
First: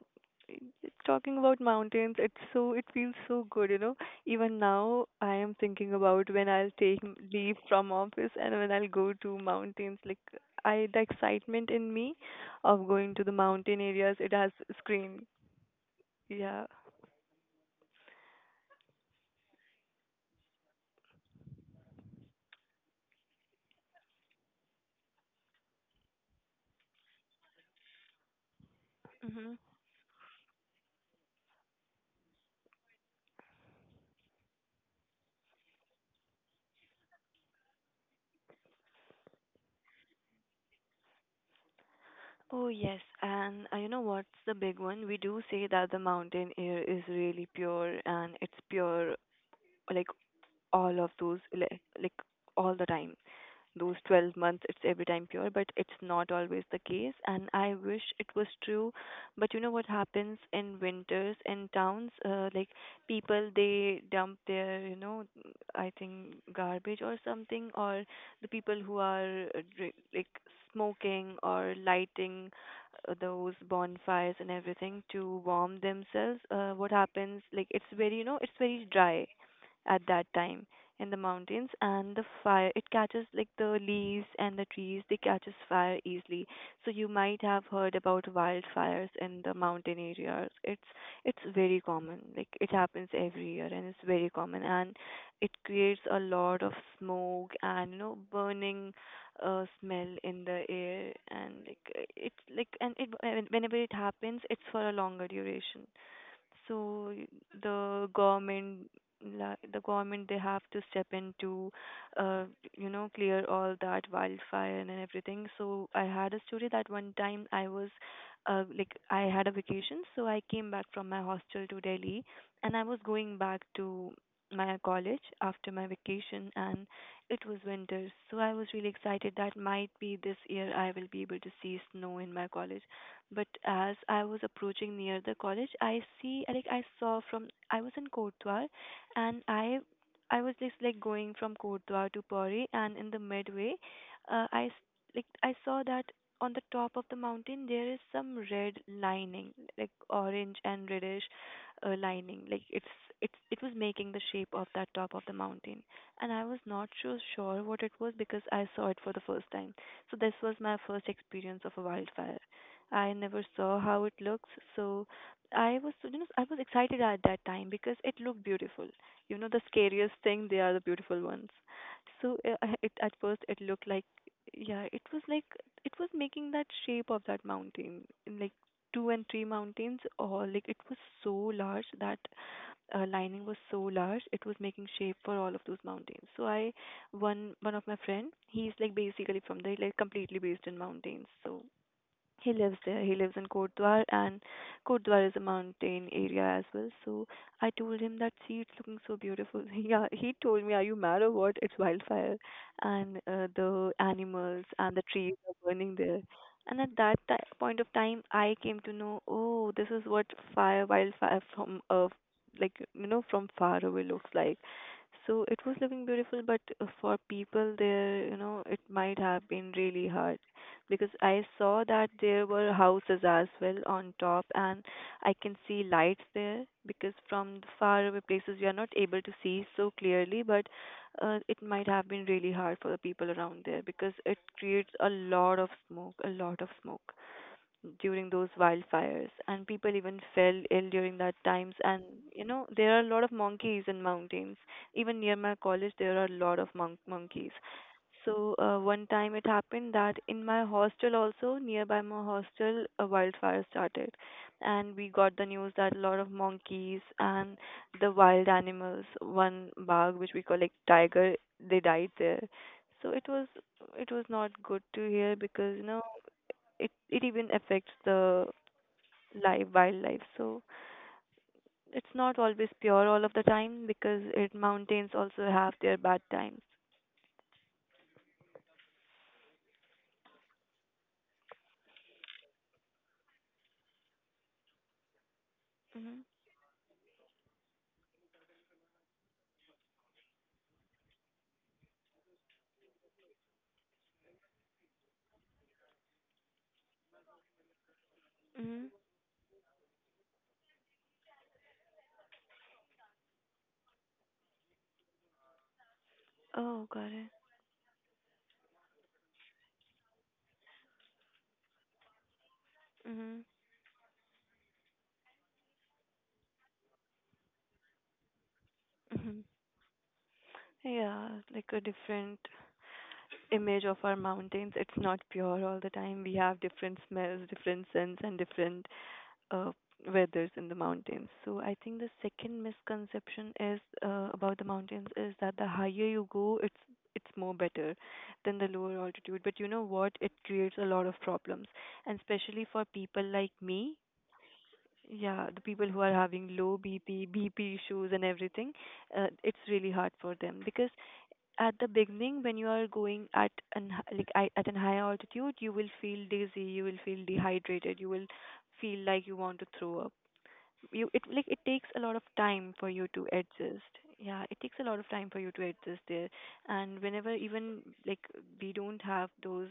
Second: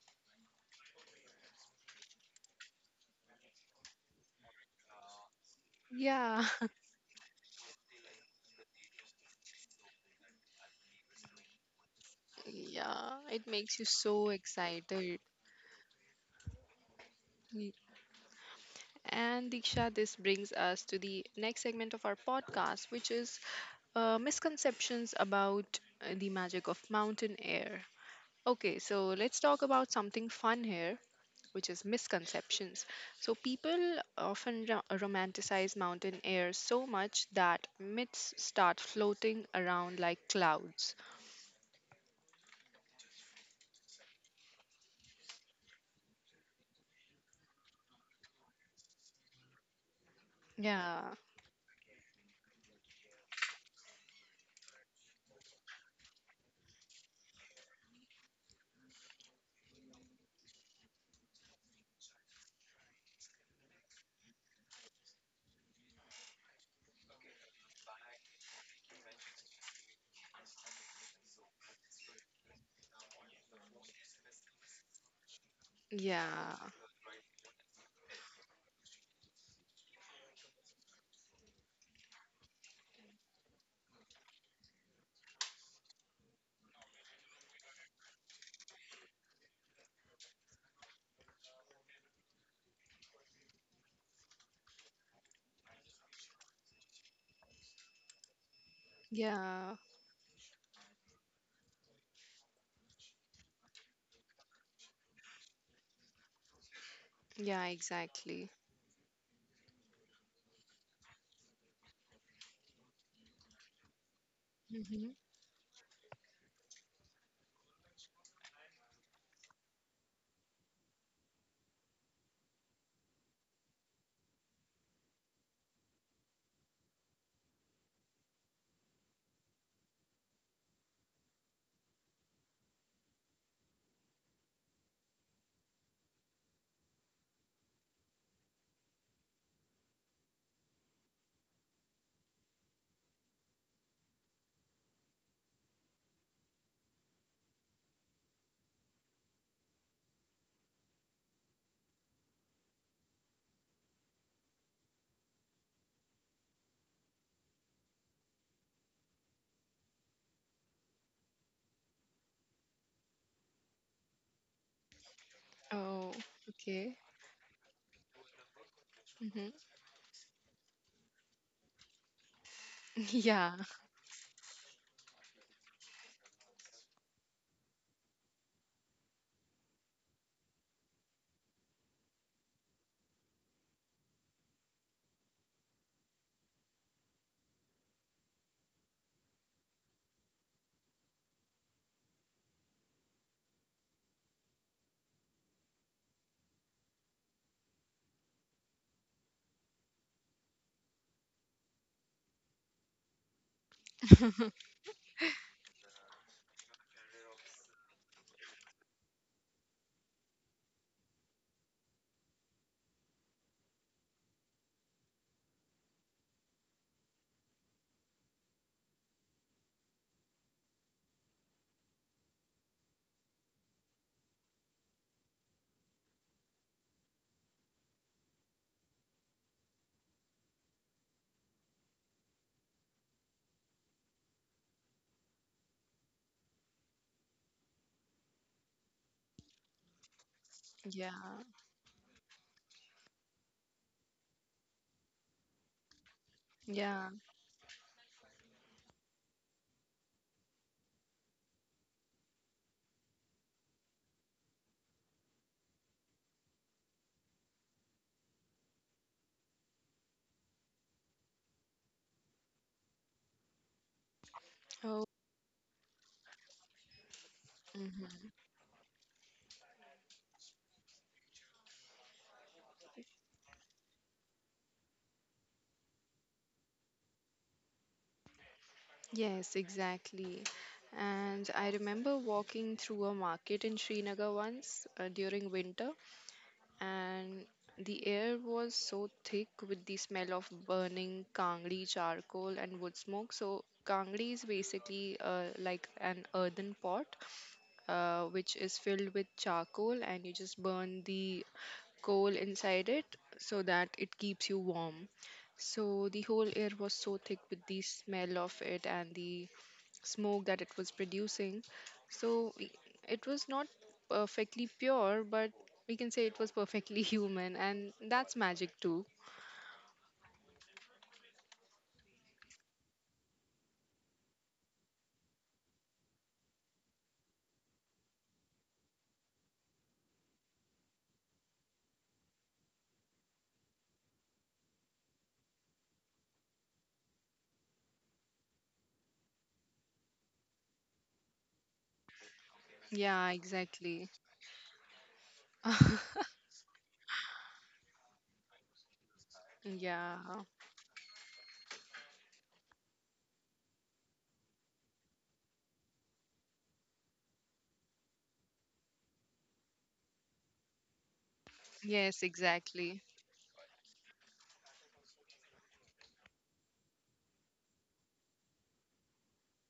[SPEAKER 2] talking about mountains, it's so it feels so good, you know. Even now, I am thinking about
[SPEAKER 1] Yeah.
[SPEAKER 2] when I'll take leave from office and when I'll go to mountains. Like I, the excitement in me of going
[SPEAKER 1] Yeah,
[SPEAKER 2] to the
[SPEAKER 1] it
[SPEAKER 2] mountain
[SPEAKER 1] makes you
[SPEAKER 2] areas,
[SPEAKER 1] so
[SPEAKER 2] it has
[SPEAKER 1] excited.
[SPEAKER 2] screamed. Yeah.
[SPEAKER 1] Y- and Diksha, this brings us to the next segment of our podcast, which is misconceptions about the magic of mountain air. Okay, so let's talk about something fun here, which is misconceptions. So, people often romanticize mountain air so much that myths start floating around like clouds.
[SPEAKER 2] Oh, yes. And you know what's the big one? We do say that the mountain air is really pure and it's pure, like all
[SPEAKER 1] Yeah,
[SPEAKER 2] of those like, all the time those 12 months it's every time pure, but it's not always the case, and I wish it was true, but you know what happens in winters in towns, like people they dump their you know I think garbage or something, or the people who are like smoking or lighting those bonfires and everything to warm themselves,
[SPEAKER 1] yeah,
[SPEAKER 2] what happens like it's very you know it's very dry at that time in the mountains, and the fire it catches, like the leaves and the trees they catches fire easily. So you might have heard about wildfires in the mountain areas, it's very common, like it happens every year and it's very common, and it creates a lot of smoke and you know burning
[SPEAKER 1] yeah,
[SPEAKER 2] smell in the air, and like it's like and it whenever it happens it's for a longer duration. So
[SPEAKER 1] yeah,
[SPEAKER 2] the
[SPEAKER 1] exactly.
[SPEAKER 2] government, the government, they have to step in to, uh, you know, clear all that wildfire and
[SPEAKER 1] Hmm.
[SPEAKER 2] everything. So I had a story that one time I was, like I had a vacation, so I came back from my hostel to Delhi, and I was going back to my college after my vacation, and it was winter, so I was really excited that might be this year I will be able to see snow in my college. But as I was approaching near the college, I see like I saw from I was in Kotdwar, and I was just like going from Kotdwar to Pori, and in the midway, like I saw that on the top of the mountain there is some red lining, like orange and reddish lining. Like it was making the shape of that top of the mountain, and I was not so sure what it was because I saw it for the first time. So this was my first experience of a wildfire. I never saw how it looks. So I was, you
[SPEAKER 1] Oh,
[SPEAKER 2] know, I was
[SPEAKER 1] okay.
[SPEAKER 2] excited at that time because it looked beautiful. You know,
[SPEAKER 1] Hmm.
[SPEAKER 2] the scariest thing, they are the beautiful ones. So at first
[SPEAKER 1] Yeah.
[SPEAKER 2] it looked like, yeah, it was like, it was making that shape of that mountain in like two and three mountains, or like it was so large that lining was so large, it was making shape for all of those mountains. So I one of my friend, he's like basically from there, like completely based in mountains. So he lives there. He lives in Kotdwar, and Kotdwar is a mountain area as well. So I told him that, see, it's looking so beautiful. Yeah, he told me, "Are you mad or what? It's wildfire, and the animals and the trees are burning there." And at that point of time, I came to know, oh, this is what fire, wildfire from far away looks like. So it was looking beautiful, but for people there, it might have been really hard. Because I saw that there were houses as well on top, and I can see lights there. Because from the far away places, we are not able to see so clearly, but it might have been really hard for the people around there because it creates a lot of smoke, a lot of smoke during those wildfires, and people even fell ill during that
[SPEAKER 1] Yeah,
[SPEAKER 2] times. And there are a lot of monkeys in mountains, even near my college there are a lot of
[SPEAKER 1] yeah.
[SPEAKER 2] monkeys. So one time it happened that in my hostel, also nearby my hostel, a wildfire started, and we got the news that a lot of monkeys and the wild animals, one bag which we call like tiger, they died there. So it was not good
[SPEAKER 1] Oh.
[SPEAKER 2] to hear, because it even affects
[SPEAKER 1] Mm-hmm.
[SPEAKER 2] the live wildlife. So it's not always pure all of the time, because it mountains also have their bad times.
[SPEAKER 1] Yes, exactly. And I remember walking through a market in Srinagar once during winter,
[SPEAKER 2] Mhm.
[SPEAKER 1] and the air was so thick with the smell of burning kangri charcoal and wood smoke. So, kangri is basically like an earthen pot which is
[SPEAKER 2] Mhm.
[SPEAKER 1] filled with charcoal, and you just burn the coal inside it so that it keeps you warm. So the whole air
[SPEAKER 2] Oh,
[SPEAKER 1] was
[SPEAKER 2] got
[SPEAKER 1] so
[SPEAKER 2] it.
[SPEAKER 1] thick with the smell of it and the smoke that it was producing. So it
[SPEAKER 2] Mhm.
[SPEAKER 1] was not perfectly pure, but we can say it was perfectly human, and that's magic too.
[SPEAKER 2] Mhm. Yeah, like a different image of our mountains, it's not pure all the time. We have different smells, different scents, and different uh, weathers in the mountains. So I think the second misconception is about the mountains is that the higher you go, it's more better than the lower altitude. But you know what? It creates a lot of problems, and especially for people
[SPEAKER 1] Yeah,
[SPEAKER 2] like me.
[SPEAKER 1] exactly.
[SPEAKER 2] Yeah, the people who are having low BP, BP issues and everything, it's really hard
[SPEAKER 1] Yeah.
[SPEAKER 2] for them because at the beginning when you are going at an at an high altitude, you will feel dizzy, you will feel dehydrated, you will feel like you want to throw up. You it like It takes a lot of
[SPEAKER 1] Yes,
[SPEAKER 2] time for
[SPEAKER 1] exactly.
[SPEAKER 2] you to adjust. Yeah, it takes a lot of time for you to adjust there. And whenever, even, like we don't have those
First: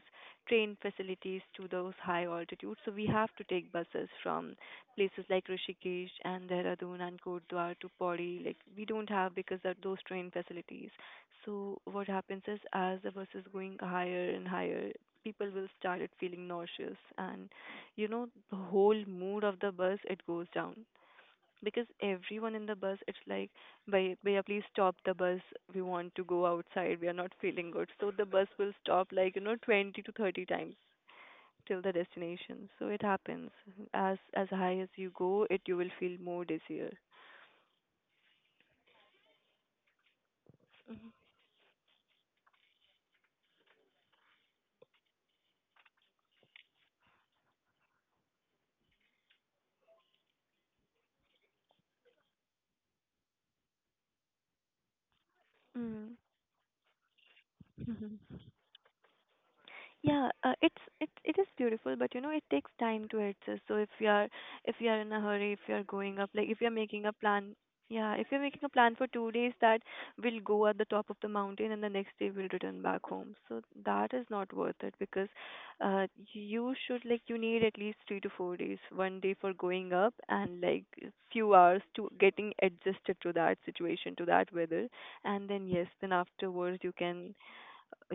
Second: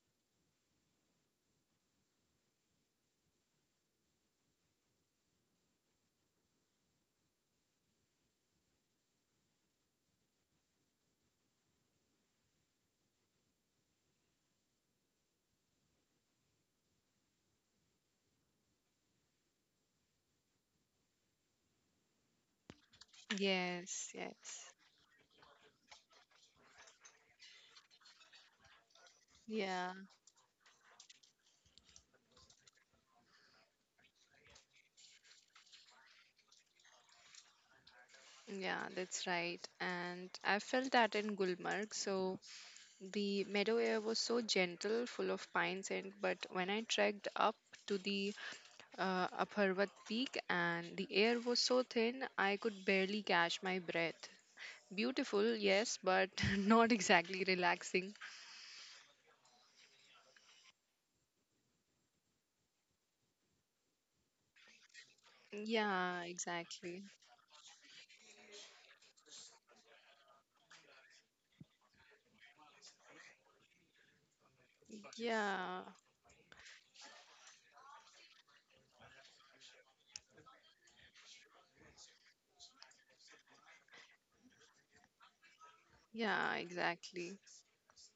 [SPEAKER 2] train facilities to those high altitudes, so we have to take buses from places like Rishikesh and Dehradun and Kotdwar to Pori. Like we don't have, because of those train facilities, so what happens is as the bus is going higher and higher, people will started feeling nauseous, and the whole mood of the bus, it goes down, because everyone in the bus, it's like,
[SPEAKER 1] Yes,
[SPEAKER 2] Bhaiya, please
[SPEAKER 1] yes.
[SPEAKER 2] stop the bus, we want to go outside, we are not feeling good." So the bus will stop like
[SPEAKER 1] Yeah,
[SPEAKER 2] 20 to 30 times till the destination. So it happens, as high as you go, it you will feel more dizzier.
[SPEAKER 1] yeah, that's right. And I felt that in Gulmarg. So the meadow air was so gentle, full of pine scent. But when I trekked up to the up Harvat Peak, and the air was so thin I could barely catch my breath. Beautiful, yes,
[SPEAKER 2] Mm.
[SPEAKER 1] but not exactly relaxing.
[SPEAKER 2] Yeah, it is beautiful, but it takes time to adjust. So if you are in a hurry, if you are going
[SPEAKER 1] Yeah,
[SPEAKER 2] up, like if you are
[SPEAKER 1] exactly.
[SPEAKER 2] making a plan, yeah, if you're making a plan for 2 days that we'll go at the top of the mountain and the next day we'll return back home. So that is not worth it, because
[SPEAKER 1] Yeah,
[SPEAKER 2] uh you should like you need at least 3 to 4 days, one day for going up, and like few hours to getting adjusted to that situation, to that weather, and then yes, then
[SPEAKER 1] yeah,
[SPEAKER 2] afterwards you can
[SPEAKER 1] exactly.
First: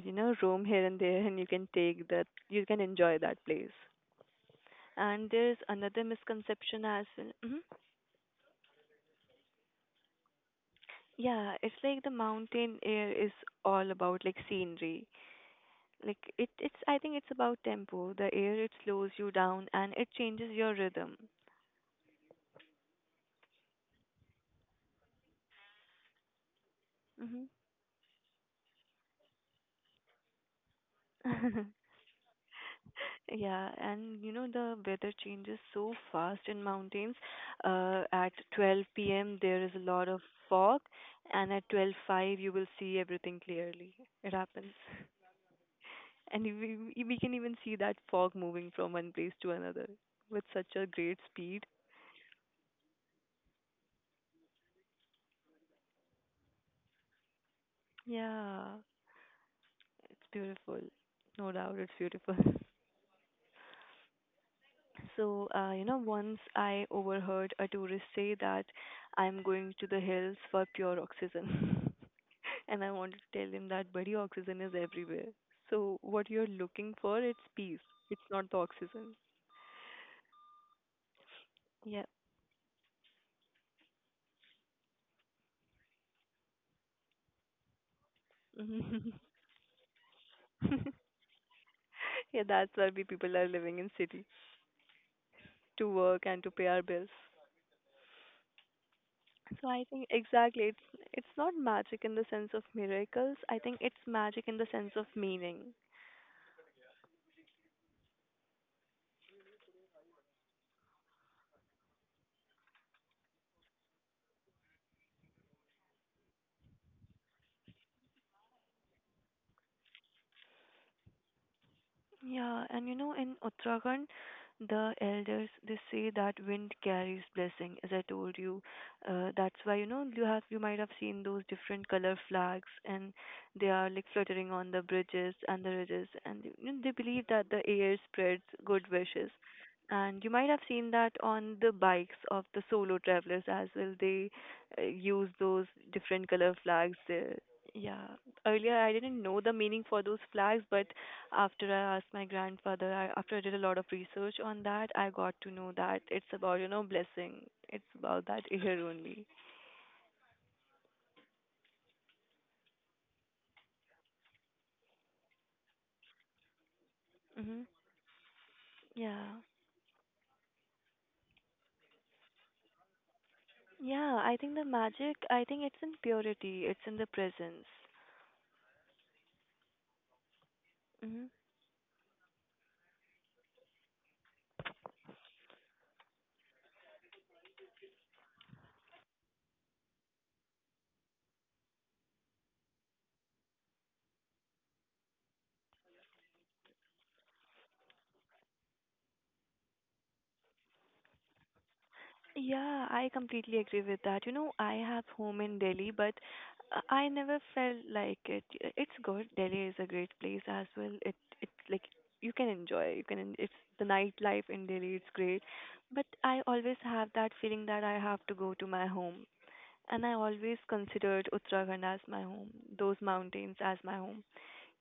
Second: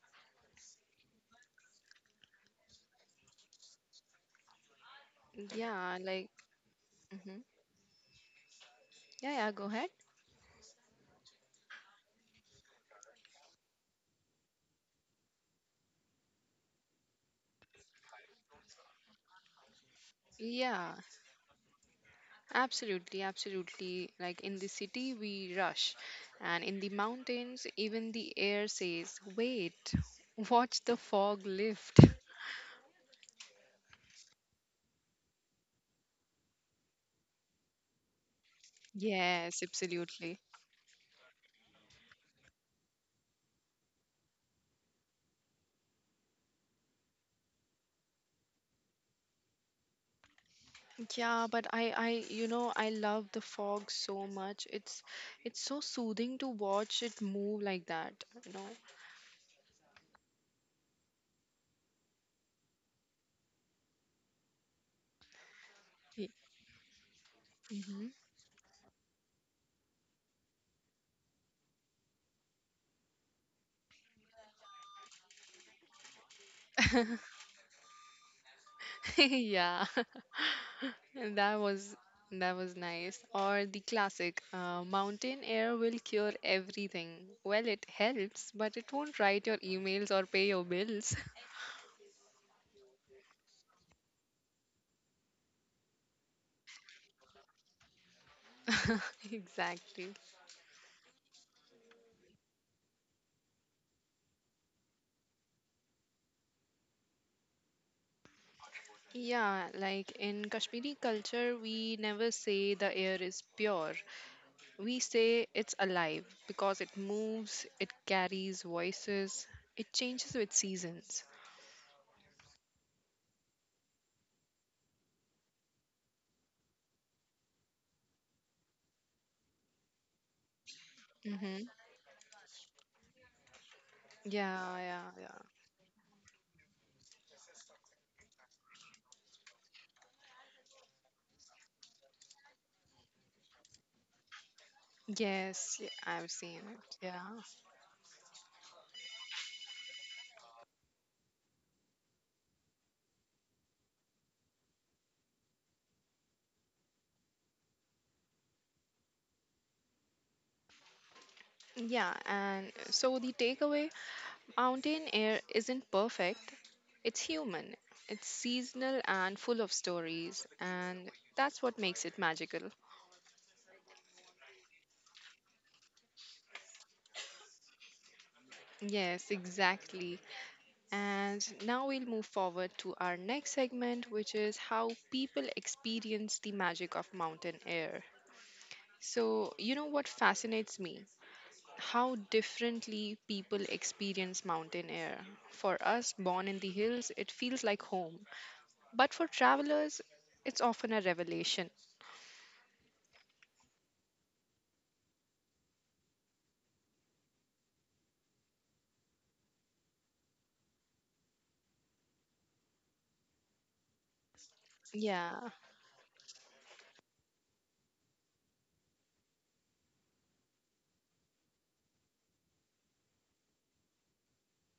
[SPEAKER 2] roam here and there, and you can take that, you can enjoy that place. And there's
[SPEAKER 1] Yeah,
[SPEAKER 2] another
[SPEAKER 1] like,
[SPEAKER 2] misconception as well.
[SPEAKER 1] mhm.
[SPEAKER 2] Hmm.
[SPEAKER 1] Yeah, yeah, go ahead.
[SPEAKER 2] Yeah, it's like the mountain air is all about like scenery. Like it's, I think it's about tempo. The air, it slows you down and it changes your
[SPEAKER 1] Yeah,
[SPEAKER 2] rhythm.
[SPEAKER 1] absolutely, absolutely. Like in the city, we rush, and in the mountains, even the air says, wait, watch the fog
[SPEAKER 2] Hmm.
[SPEAKER 1] lift.
[SPEAKER 2] Yeah, and the weather changes so fast in mountains. At 12 p.m.
[SPEAKER 1] Yes,
[SPEAKER 2] there is a lot of
[SPEAKER 1] absolutely.
[SPEAKER 2] fog, and at twelve five you will see everything clearly. It happens, and we can even see that fog moving from one place to another with such a great
[SPEAKER 1] Yeah,
[SPEAKER 2] speed.
[SPEAKER 1] but you know, I love the fog so much. It's so soothing to watch it move like that, you know.
[SPEAKER 2] Yeah, it's beautiful. No doubt, it's beautiful. So, once
[SPEAKER 1] Y-
[SPEAKER 2] I overheard a tourist
[SPEAKER 1] mhm.
[SPEAKER 2] say that I'm going to the hills for pure oxygen. And I wanted to tell him that, buddy, oxygen is everywhere. So what you're looking for, it's peace. It's not the oxygen.
[SPEAKER 1] Yeah, and that
[SPEAKER 2] Yeah.
[SPEAKER 1] was that was nice. Or the classic, mountain air will cure everything. Well, it helps, but it won't write your emails or pay your bills.
[SPEAKER 2] Yeah, that's why we people are living in city, to work and to pay our bills. So I think
[SPEAKER 1] Exactly.
[SPEAKER 2] exactly it's not magic in the sense of miracles. I think it's magic in the sense of meaning.
[SPEAKER 1] Yeah, like in Kashmiri culture, we never say the air is pure. We say it's alive because it moves, it carries voices, it changes with seasons.
[SPEAKER 2] Yeah, and in Uttarakhand, the elders they say that wind carries blessing, as I told you. That's why you might have seen those
[SPEAKER 1] Mm-hmm.
[SPEAKER 2] different color flags, and they are like fluttering on
[SPEAKER 1] Yeah,
[SPEAKER 2] the
[SPEAKER 1] yeah,
[SPEAKER 2] bridges
[SPEAKER 1] yeah.
[SPEAKER 2] and the ridges, and they believe that the air spreads good wishes. And you might have seen that on the bikes of the solo travelers as well. They use those
[SPEAKER 1] Yes, yeah,
[SPEAKER 2] different
[SPEAKER 1] I've
[SPEAKER 2] color
[SPEAKER 1] seen
[SPEAKER 2] flags
[SPEAKER 1] it. Yeah.
[SPEAKER 2] there. Yeah, earlier I didn't know the meaning for those flags, but after I asked my grandfather, after I did a lot of research on that, I got to know that it's about blessing. It's about that here only.
[SPEAKER 1] Yeah, and so the takeaway, mountain air isn't perfect, it's
[SPEAKER 2] Hmm.
[SPEAKER 1] human, it's seasonal
[SPEAKER 2] Yeah.
[SPEAKER 1] and full of stories, and that's what makes it magical.
[SPEAKER 2] Yeah, I think the magic, I think it's in purity, it's in the presence.
[SPEAKER 1] Yes, exactly.
[SPEAKER 2] Hmm.
[SPEAKER 1] And now we'll move forward to our next segment, which is how people experience the magic of mountain air. So, you know what fascinates me? How differently people experience mountain air. For us, born in the hills, it feels like home. But for travelers, it's often a revelation.
[SPEAKER 2] Yeah, I completely agree with that. You know, I have home in Delhi, but I never felt like it. It's good. Delhi is a great place as well. It's like you can enjoy. You can. It's the nightlife in Delhi. It's
[SPEAKER 1] Yeah,
[SPEAKER 2] great, but I always have that feeling that I have to go to my home, and I always considered Uttarakhand as my home, those mountains as my home.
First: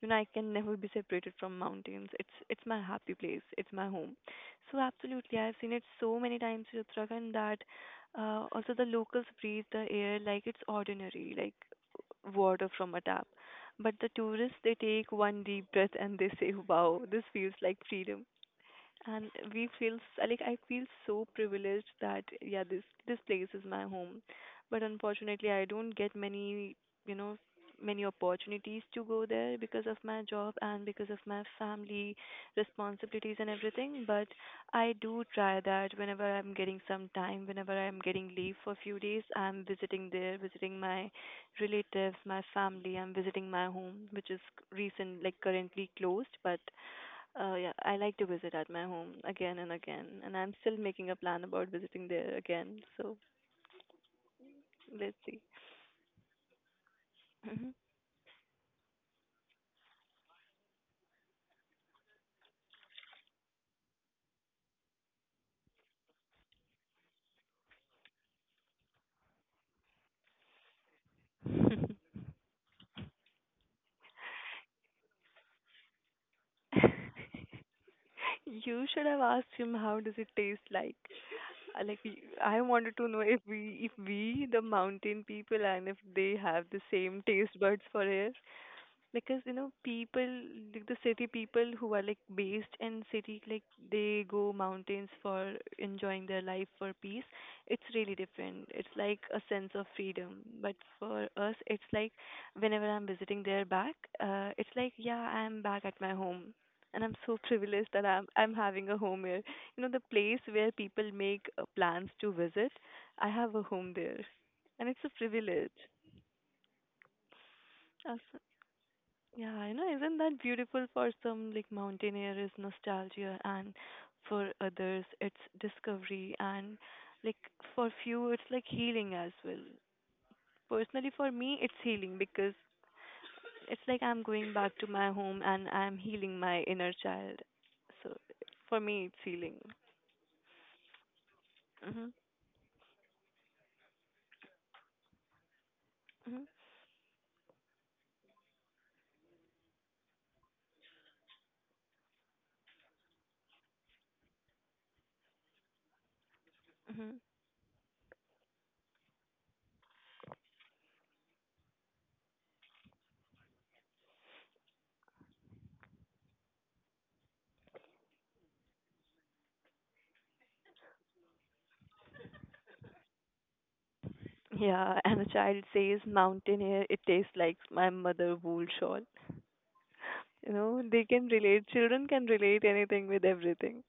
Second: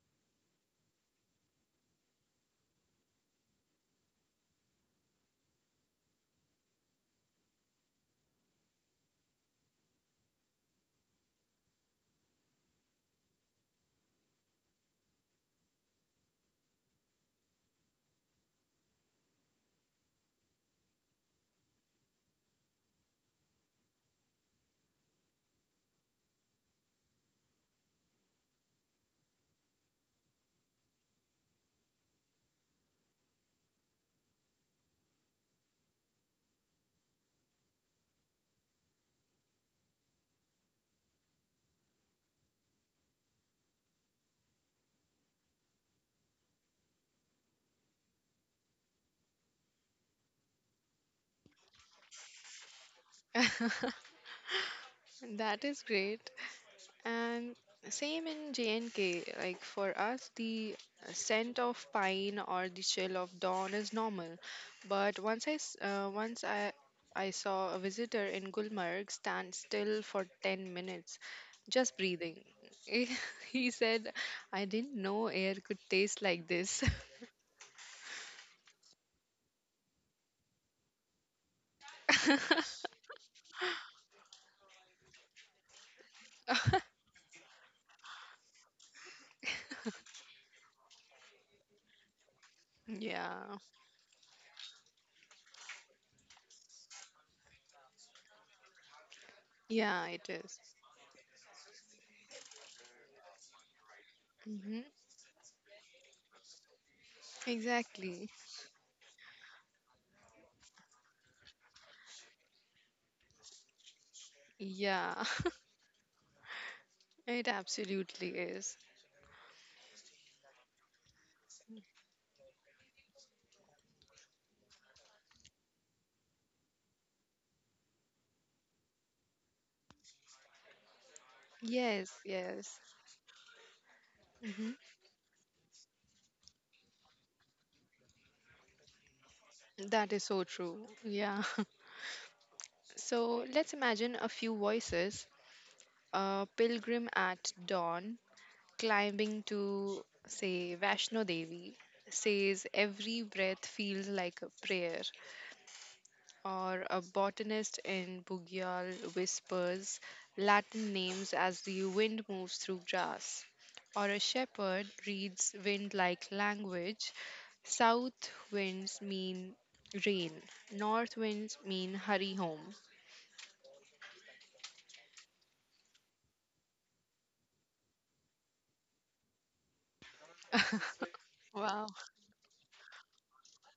[SPEAKER 2] I can never be separated from mountains. It's my happy place, it's my home. So absolutely, I've seen it so many times in Uttarakhand that also the locals breathe the air like it's ordinary, like water from a tap. But the tourists, they take one deep breath and they say, wow, this feels like freedom. And we feel s- like I feel so privileged that yeah, this place is my home, but unfortunately I don't get many you know many opportunities to go there because of my job and because of my family responsibilities and everything. But I do try that whenever I'm getting some time, whenever I'm getting leave for a few days, I'm visiting there, visiting my relatives, my family, I'm visiting my home, which is recent, like currently closed, but yeah, I like to visit at my home again and again, and I'm still making a plan about visiting there again. So let's see.
[SPEAKER 1] that is great. And
[SPEAKER 2] Mhm.
[SPEAKER 1] same in J&K, like for us, the scent of pine or the chill of dawn is normal. But once I, s- once I saw a visitor in Gulmarg stand still for 10 minutes, just breathing. He said, I didn't know air could taste like this.
[SPEAKER 2] You should have asked him how does it taste like. Like I wanted to know if we, the mountain people, and if they have the same taste buds for air. Because you know people like the city people who are like based in city
[SPEAKER 1] Yeah,
[SPEAKER 2] like they go mountains for enjoying their life for peace. It's really different, it's like a sense of
[SPEAKER 1] yeah, it
[SPEAKER 2] freedom,
[SPEAKER 1] is.
[SPEAKER 2] but for us it's like whenever I'm visiting there back, it's
[SPEAKER 1] Mm-hmm.
[SPEAKER 2] like yeah, I'm back at my home, and I'm so privileged that i'm
[SPEAKER 1] Exactly.
[SPEAKER 2] i'm having a home here. You know, the place where people make plans to visit, I have a home there, and it's a
[SPEAKER 1] Yeah,
[SPEAKER 2] privilege.
[SPEAKER 1] it absolutely is.
[SPEAKER 2] Yeah, you know. Isn't that beautiful? For some like mountaineer is nostalgia, and for others it's discovery, and like for few it's like healing as well. Personally for me it's healing
[SPEAKER 1] Yes,
[SPEAKER 2] because
[SPEAKER 1] yes.
[SPEAKER 2] it's like I'm going back to
[SPEAKER 1] Mhm.
[SPEAKER 2] my home and I'm healing my inner child. So for me it's healing.
[SPEAKER 1] That is so true. Yeah.
[SPEAKER 2] Mhm.
[SPEAKER 1] So let's imagine a few voices.
[SPEAKER 2] Mhm.
[SPEAKER 1] A pilgrim at dawn climbing to, say, Vaishno Devi says every breath feels like a prayer. Or a
[SPEAKER 2] Mhm.
[SPEAKER 1] botanist in Bugyal whispers Latin names as the wind moves through grass, or a shepherd reads wind like language. South winds mean rain, north winds mean hurry home.
[SPEAKER 2] Yeah, and the child says "Mountain air, it tastes like my mother wool shawl." You know, they can relate,
[SPEAKER 1] Wow.
[SPEAKER 2] children can relate anything with everything.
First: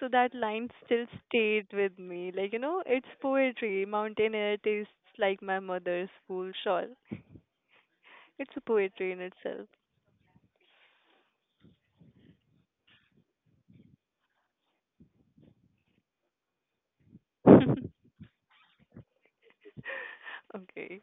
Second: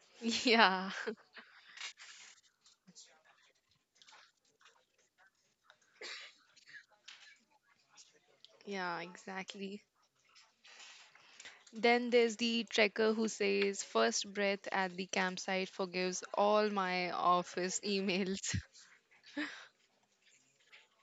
[SPEAKER 2] So that line
[SPEAKER 1] Yeah,
[SPEAKER 2] still stayed with me. Like, you know, it's poetry. Mountain air tastes like my mother's wool shawl. It's a
[SPEAKER 1] yeah,
[SPEAKER 2] poetry in itself.
[SPEAKER 1] exactly. Then there's the trekker who says, first breath at the campsite forgives all my office emails.
[SPEAKER 2] Okay.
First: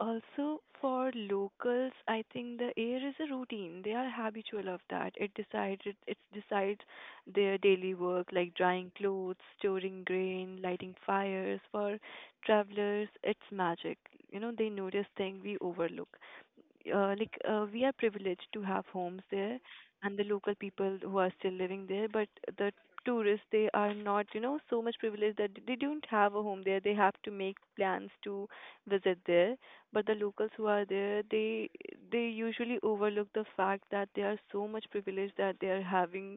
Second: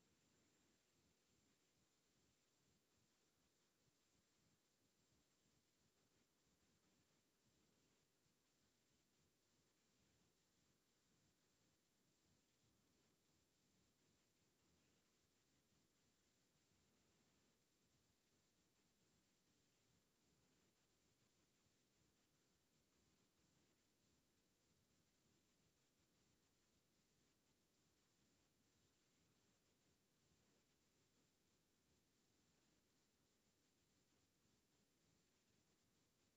[SPEAKER 2] Also, for locals, I think the air is a routine. They are habitual of that. It decides their daily work, like drying clothes, storing grain, lighting fires. For travelers, it's magic. You know, they notice things we overlook. Like we are privileged to have homes there, and the local people who are still living there, but the tourists, they are not, you know, so much privileged that they don't have a home there. They have to make plans to visit there. But the locals who are there, they usually overlook the fact that they are so much privileged that they are having,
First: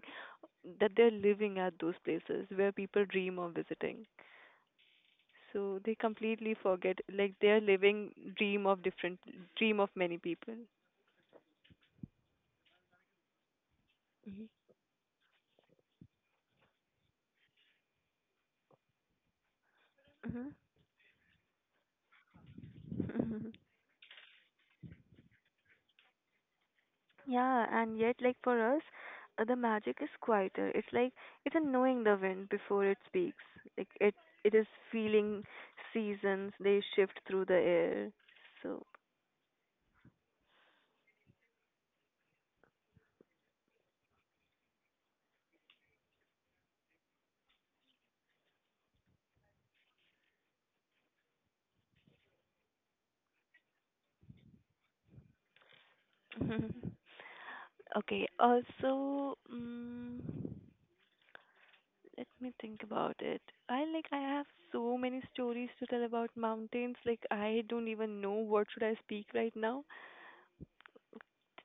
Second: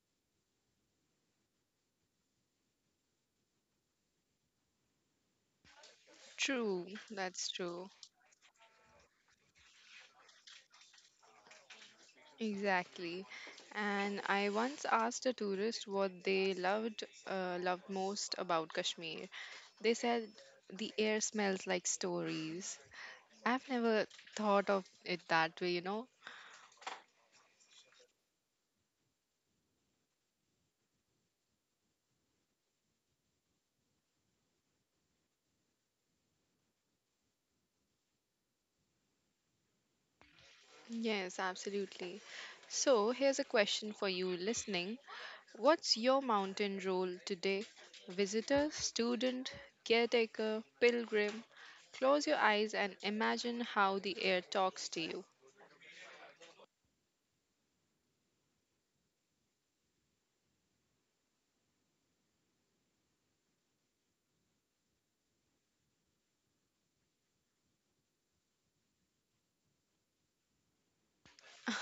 [SPEAKER 2] that they're living at those places where people dream of visiting. So they completely
[SPEAKER 1] True,
[SPEAKER 2] forget, like
[SPEAKER 1] that's
[SPEAKER 2] they're
[SPEAKER 1] true.
[SPEAKER 2] living dream of different, dream of many people.
[SPEAKER 1] Exactly. And I once asked a tourist what they loved loved most about Kashmir. They said
[SPEAKER 2] Hmm.
[SPEAKER 1] the air smells like stories.
[SPEAKER 2] Mhm.
[SPEAKER 1] I've never thought of it that way,
[SPEAKER 2] Yeah, and yet, like for us, the magic is quieter. It's like it's a knowing the wind before it speaks. Like it is feeling seasons. They shift through the air. So,
[SPEAKER 1] Yes, absolutely. So, here's a question for you listening. What's your mountain role today? Visitor, student, caretaker, pilgrim? Close your eyes and imagine how the air talks to you.
[SPEAKER 2] okay. Also, let me think about it. I like I have so many stories to tell about mountains. Like I don't even know what should I speak right now.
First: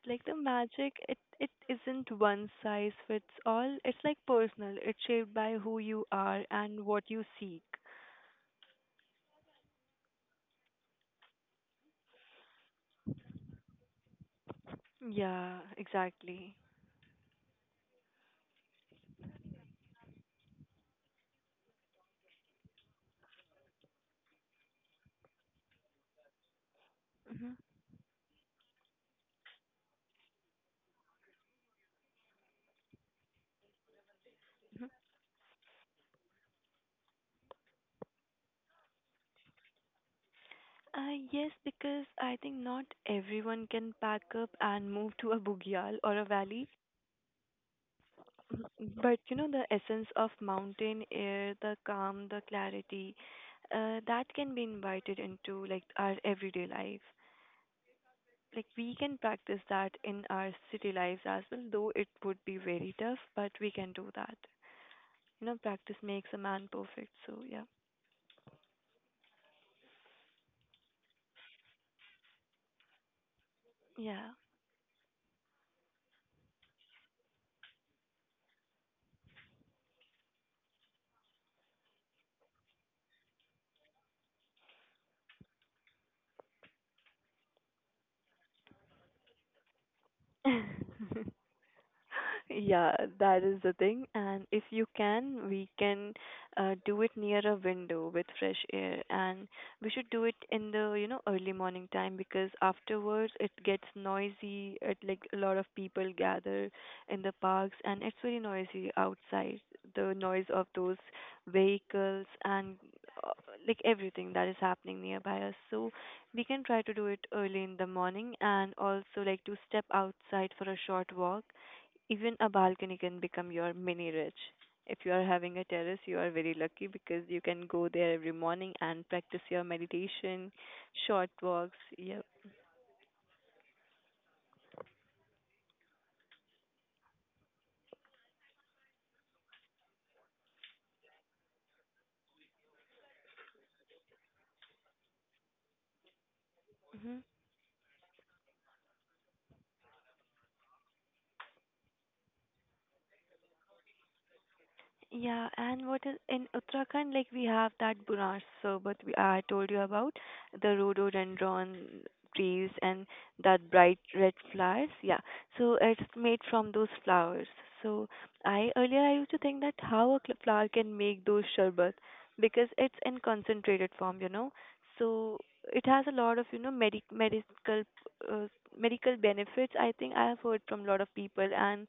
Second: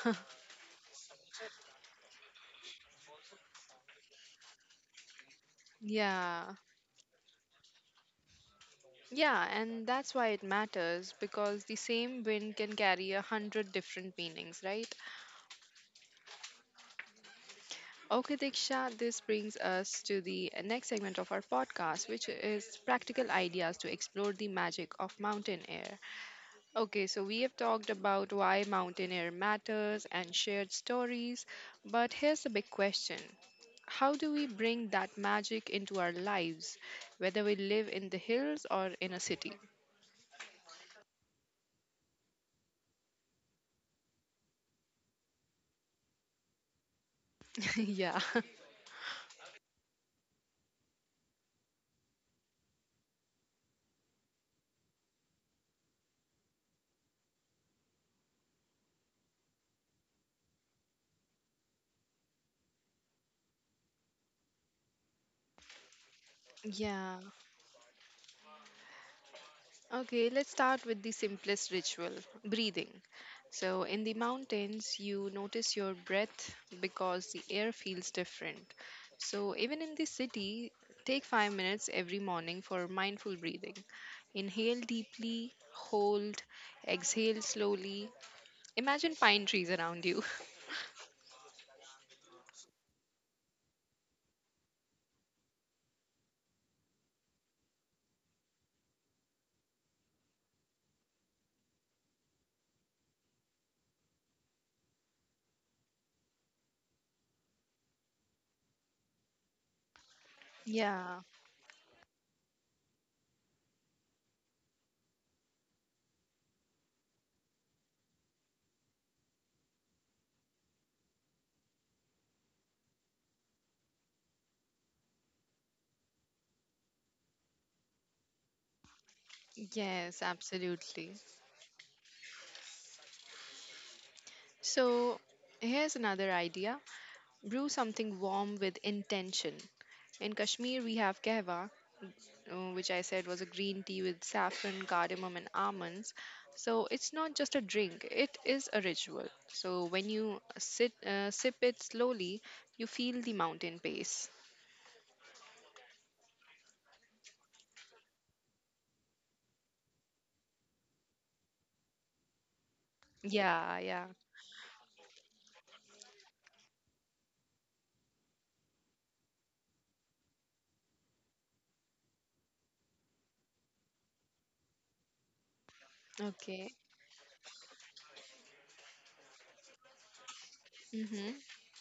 [SPEAKER 2] Like the magic, it isn't one size fits all. It's like personal, it's shaped by who you are
[SPEAKER 1] Yeah.
[SPEAKER 2] and what you seek.
[SPEAKER 1] Yeah, and that's why it matters because the same wind can carry a hundred different meanings, right?
[SPEAKER 2] Yeah, exactly.
[SPEAKER 1] Okay, Diksha, this brings us to the next segment of our podcast, which is practical ideas to explore the magic of mountain air. Okay, so we
[SPEAKER 2] Hmm.
[SPEAKER 1] have talked about why mountain air matters and shared stories, but here's the big question. How do we bring that magic into our lives, whether we live in the hills or in a city?
[SPEAKER 2] Yes, because I think not everyone can pack up and move to a bugyal or a valley.
[SPEAKER 1] Yeah.
[SPEAKER 2] Mhm. But you know, the essence of mountain air, the calm, the clarity, that can be invited into like our everyday life. Like we can practice that in our city lives as well, though it would be very tough, but we can do that. You know, practice makes a man perfect.
[SPEAKER 1] Yeah.
[SPEAKER 2] So yeah,
[SPEAKER 1] Okay, let's start with the simplest ritual, breathing. So, in the
[SPEAKER 2] yeah.
[SPEAKER 1] mountains, you notice your breath because the air feels different. So, even in the city, take 5 minutes every morning for mindful breathing. Inhale deeply, hold, exhale slowly. Imagine pine trees around you.
[SPEAKER 2] Yeah, that is the thing. And if you can, we can do it near a window with fresh air. And we should do it in the, you know, early morning time because afterwards it gets noisy. It like a lot of people gather in the parks and it's very noisy outside. The noise of those
[SPEAKER 1] Yeah,
[SPEAKER 2] vehicles and uh, like everything that is happening nearby us. So we can try to do it early in the morning, and also like to step outside for a short walk. Even a balcony can become your mini ridge. If you are having a terrace, you are very lucky because you can go there every morning and practice your
[SPEAKER 1] yes,
[SPEAKER 2] meditation,
[SPEAKER 1] absolutely.
[SPEAKER 2] short walks. Yep.
[SPEAKER 1] So, here's another idea, brew something warm with intention. In Kashmir, we have kahwa, which I said was a green tea with saffron, cardamom, and almonds. So it's not just a drink, it is a ritual. So when you sit, sip it slowly, you feel the mountain pace.
[SPEAKER 2] Yeah, and what is in Uttarakhand, like we have that Bunar Sarbat I told you about, the rhododendron trees and that
[SPEAKER 1] Yeah,
[SPEAKER 2] bright
[SPEAKER 1] yeah.
[SPEAKER 2] red flowers. Yeah, so it's made from those flowers. So I earlier I used to think that how a flower can make those sherbet, because it's in concentrated form, you know. So it has a lot of, you know,
[SPEAKER 1] Okay.
[SPEAKER 2] medical uh, medical benefits. I think I have heard from a lot of
[SPEAKER 1] Mm-hmm.
[SPEAKER 2] people. And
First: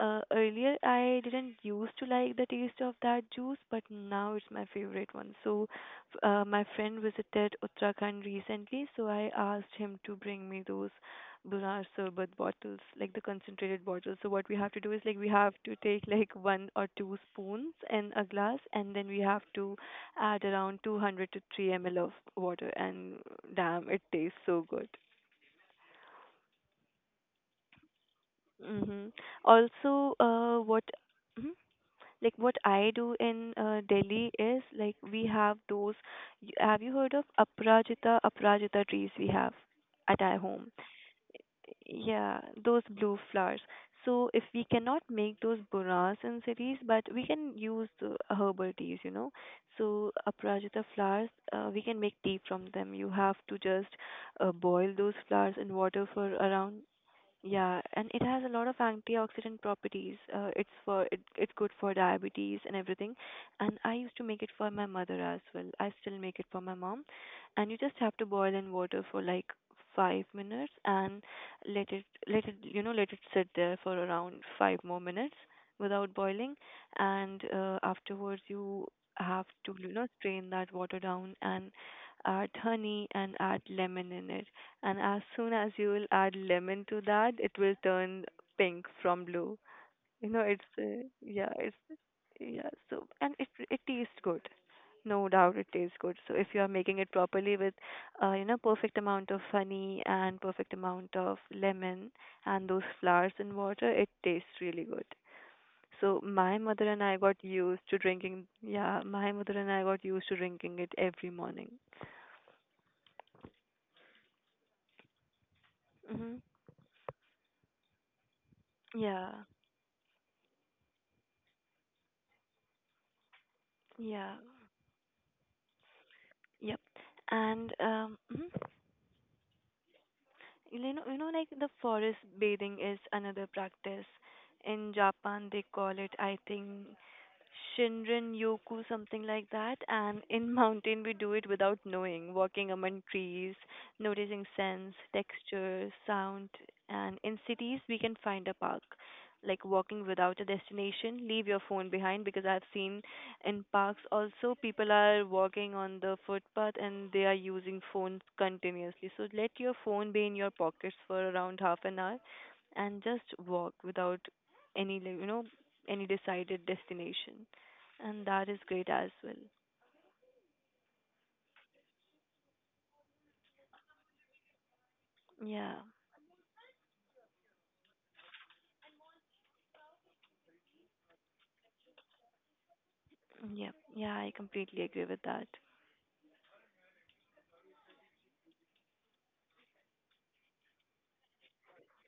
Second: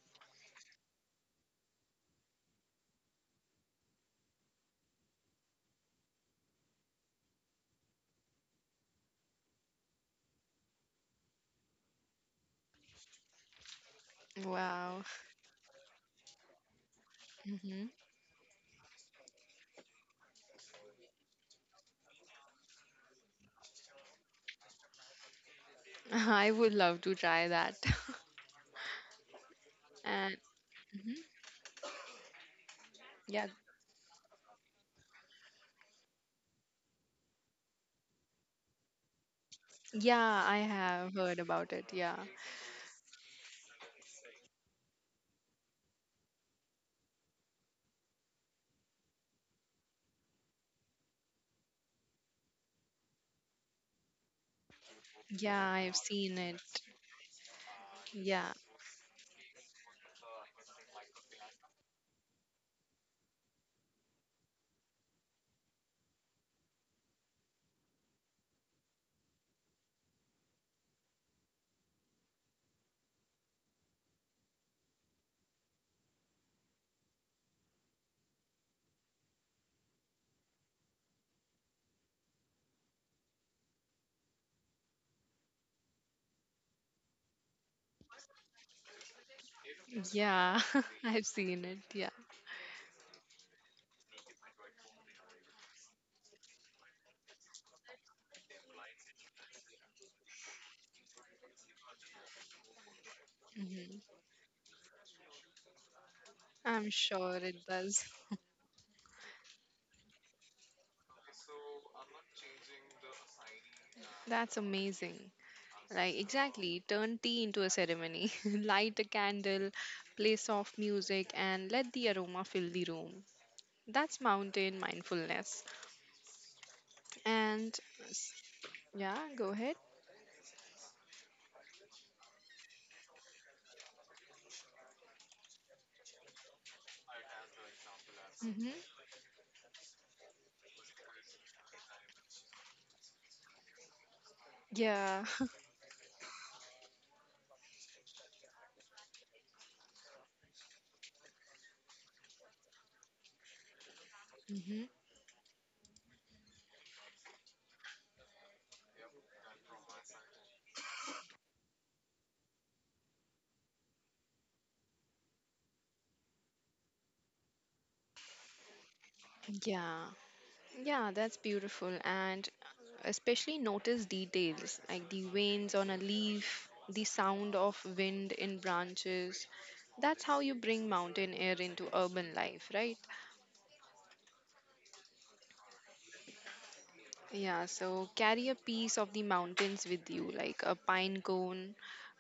[SPEAKER 2] earlier I didn't used to like the taste of that juice, but now it's my favorite one. So, my friend visited Uttarakhand recently, so I asked him to bring me those Bunar Sarbat bottles, like the concentrated bottles. So what we have to do is
[SPEAKER 1] Wow.
[SPEAKER 2] like we have to take like one or two spoons
[SPEAKER 1] Mm-hmm.
[SPEAKER 2] in a glass, and then we have to add around 200 to 3 ml of water, and damn, it tastes so good.
[SPEAKER 1] I would love to try that.
[SPEAKER 2] Mm-hmm. Also,
[SPEAKER 1] And
[SPEAKER 2] what?
[SPEAKER 1] mhm.
[SPEAKER 2] Hmm? Like what I do
[SPEAKER 1] Yeah,
[SPEAKER 2] in Delhi is like we have those. Have you heard of Aprajita? Aprajita trees we have at our
[SPEAKER 1] yeah, I
[SPEAKER 2] home.
[SPEAKER 1] have heard about it. Yeah,
[SPEAKER 2] Yeah, those blue flowers. So if we cannot make those buras in cities, but we can use the herbal teas, you know. So Aprajita flowers, we can make tea from them. You have to just boil those flowers
[SPEAKER 1] yeah,
[SPEAKER 2] in
[SPEAKER 1] I've
[SPEAKER 2] water for
[SPEAKER 1] seen it.
[SPEAKER 2] around, yeah, and it has a
[SPEAKER 1] Yeah,
[SPEAKER 2] lot of antioxidant properties. It's it's good for diabetes and everything. And I used to make it for my mother as well. I still make it for my mom. And you just have to boil in water for like 5 minutes and let it you know let it sit there for around five more minutes without boiling. And afterwards you have to, you know, strain that water down and add honey and add lemon in it, and as soon as you will add lemon to that, it will turn pink from blue. You know,
[SPEAKER 1] yeah,
[SPEAKER 2] it's
[SPEAKER 1] I've
[SPEAKER 2] yeah,
[SPEAKER 1] seen it.
[SPEAKER 2] it's
[SPEAKER 1] Yeah,
[SPEAKER 2] yeah. So, and it tastes good, no doubt it tastes good. So if you are making it properly with, you know, perfect amount of honey and perfect amount of lemon and those flowers in water,
[SPEAKER 1] hmm.
[SPEAKER 2] it tastes really good. So my
[SPEAKER 1] I'm
[SPEAKER 2] mother and I
[SPEAKER 1] sure
[SPEAKER 2] got
[SPEAKER 1] it
[SPEAKER 2] used
[SPEAKER 1] does.
[SPEAKER 2] to drinking. Yeah, my mother and I got used to drinking it every morning.
[SPEAKER 1] That's amazing. Like,
[SPEAKER 2] Mhm.
[SPEAKER 1] exactly. Turn tea into a ceremony. Light a
[SPEAKER 2] Yeah.
[SPEAKER 1] candle, play soft music, and let the aroma fill the room. That's
[SPEAKER 2] Yeah.
[SPEAKER 1] mountain mindfulness.
[SPEAKER 2] Yep.
[SPEAKER 1] And
[SPEAKER 2] And
[SPEAKER 1] s- yeah, go ahead.
[SPEAKER 2] you know, like the forest bathing is another practice. In Japan, they call it, I think, Shinrin Yoku,
[SPEAKER 1] Hmm.
[SPEAKER 2] something like that. And in mountain, we do it without knowing, walking among trees, noticing scents,
[SPEAKER 1] Yeah.
[SPEAKER 2] texture, sound. And in cities, we can find a park, like walking without a destination. Leave your phone behind, because I've seen in parks also
[SPEAKER 1] Hmm.
[SPEAKER 2] people are walking on the footpath and they are using phones continuously. So let your phone be in your pockets for around half an hour and just walk without any, like, you know, any decided destination. And that is great as well.
[SPEAKER 1] Yeah. Yeah, that's beautiful. And especially notice details like the veins
[SPEAKER 2] Yeah,
[SPEAKER 1] on a leaf, the sound of wind in branches. That's how you bring mountain air into urban life, right?
[SPEAKER 2] yeah, yeah, I completely agree with that.
[SPEAKER 1] Yeah, so carry a piece of the mountains with you, like a pine cone,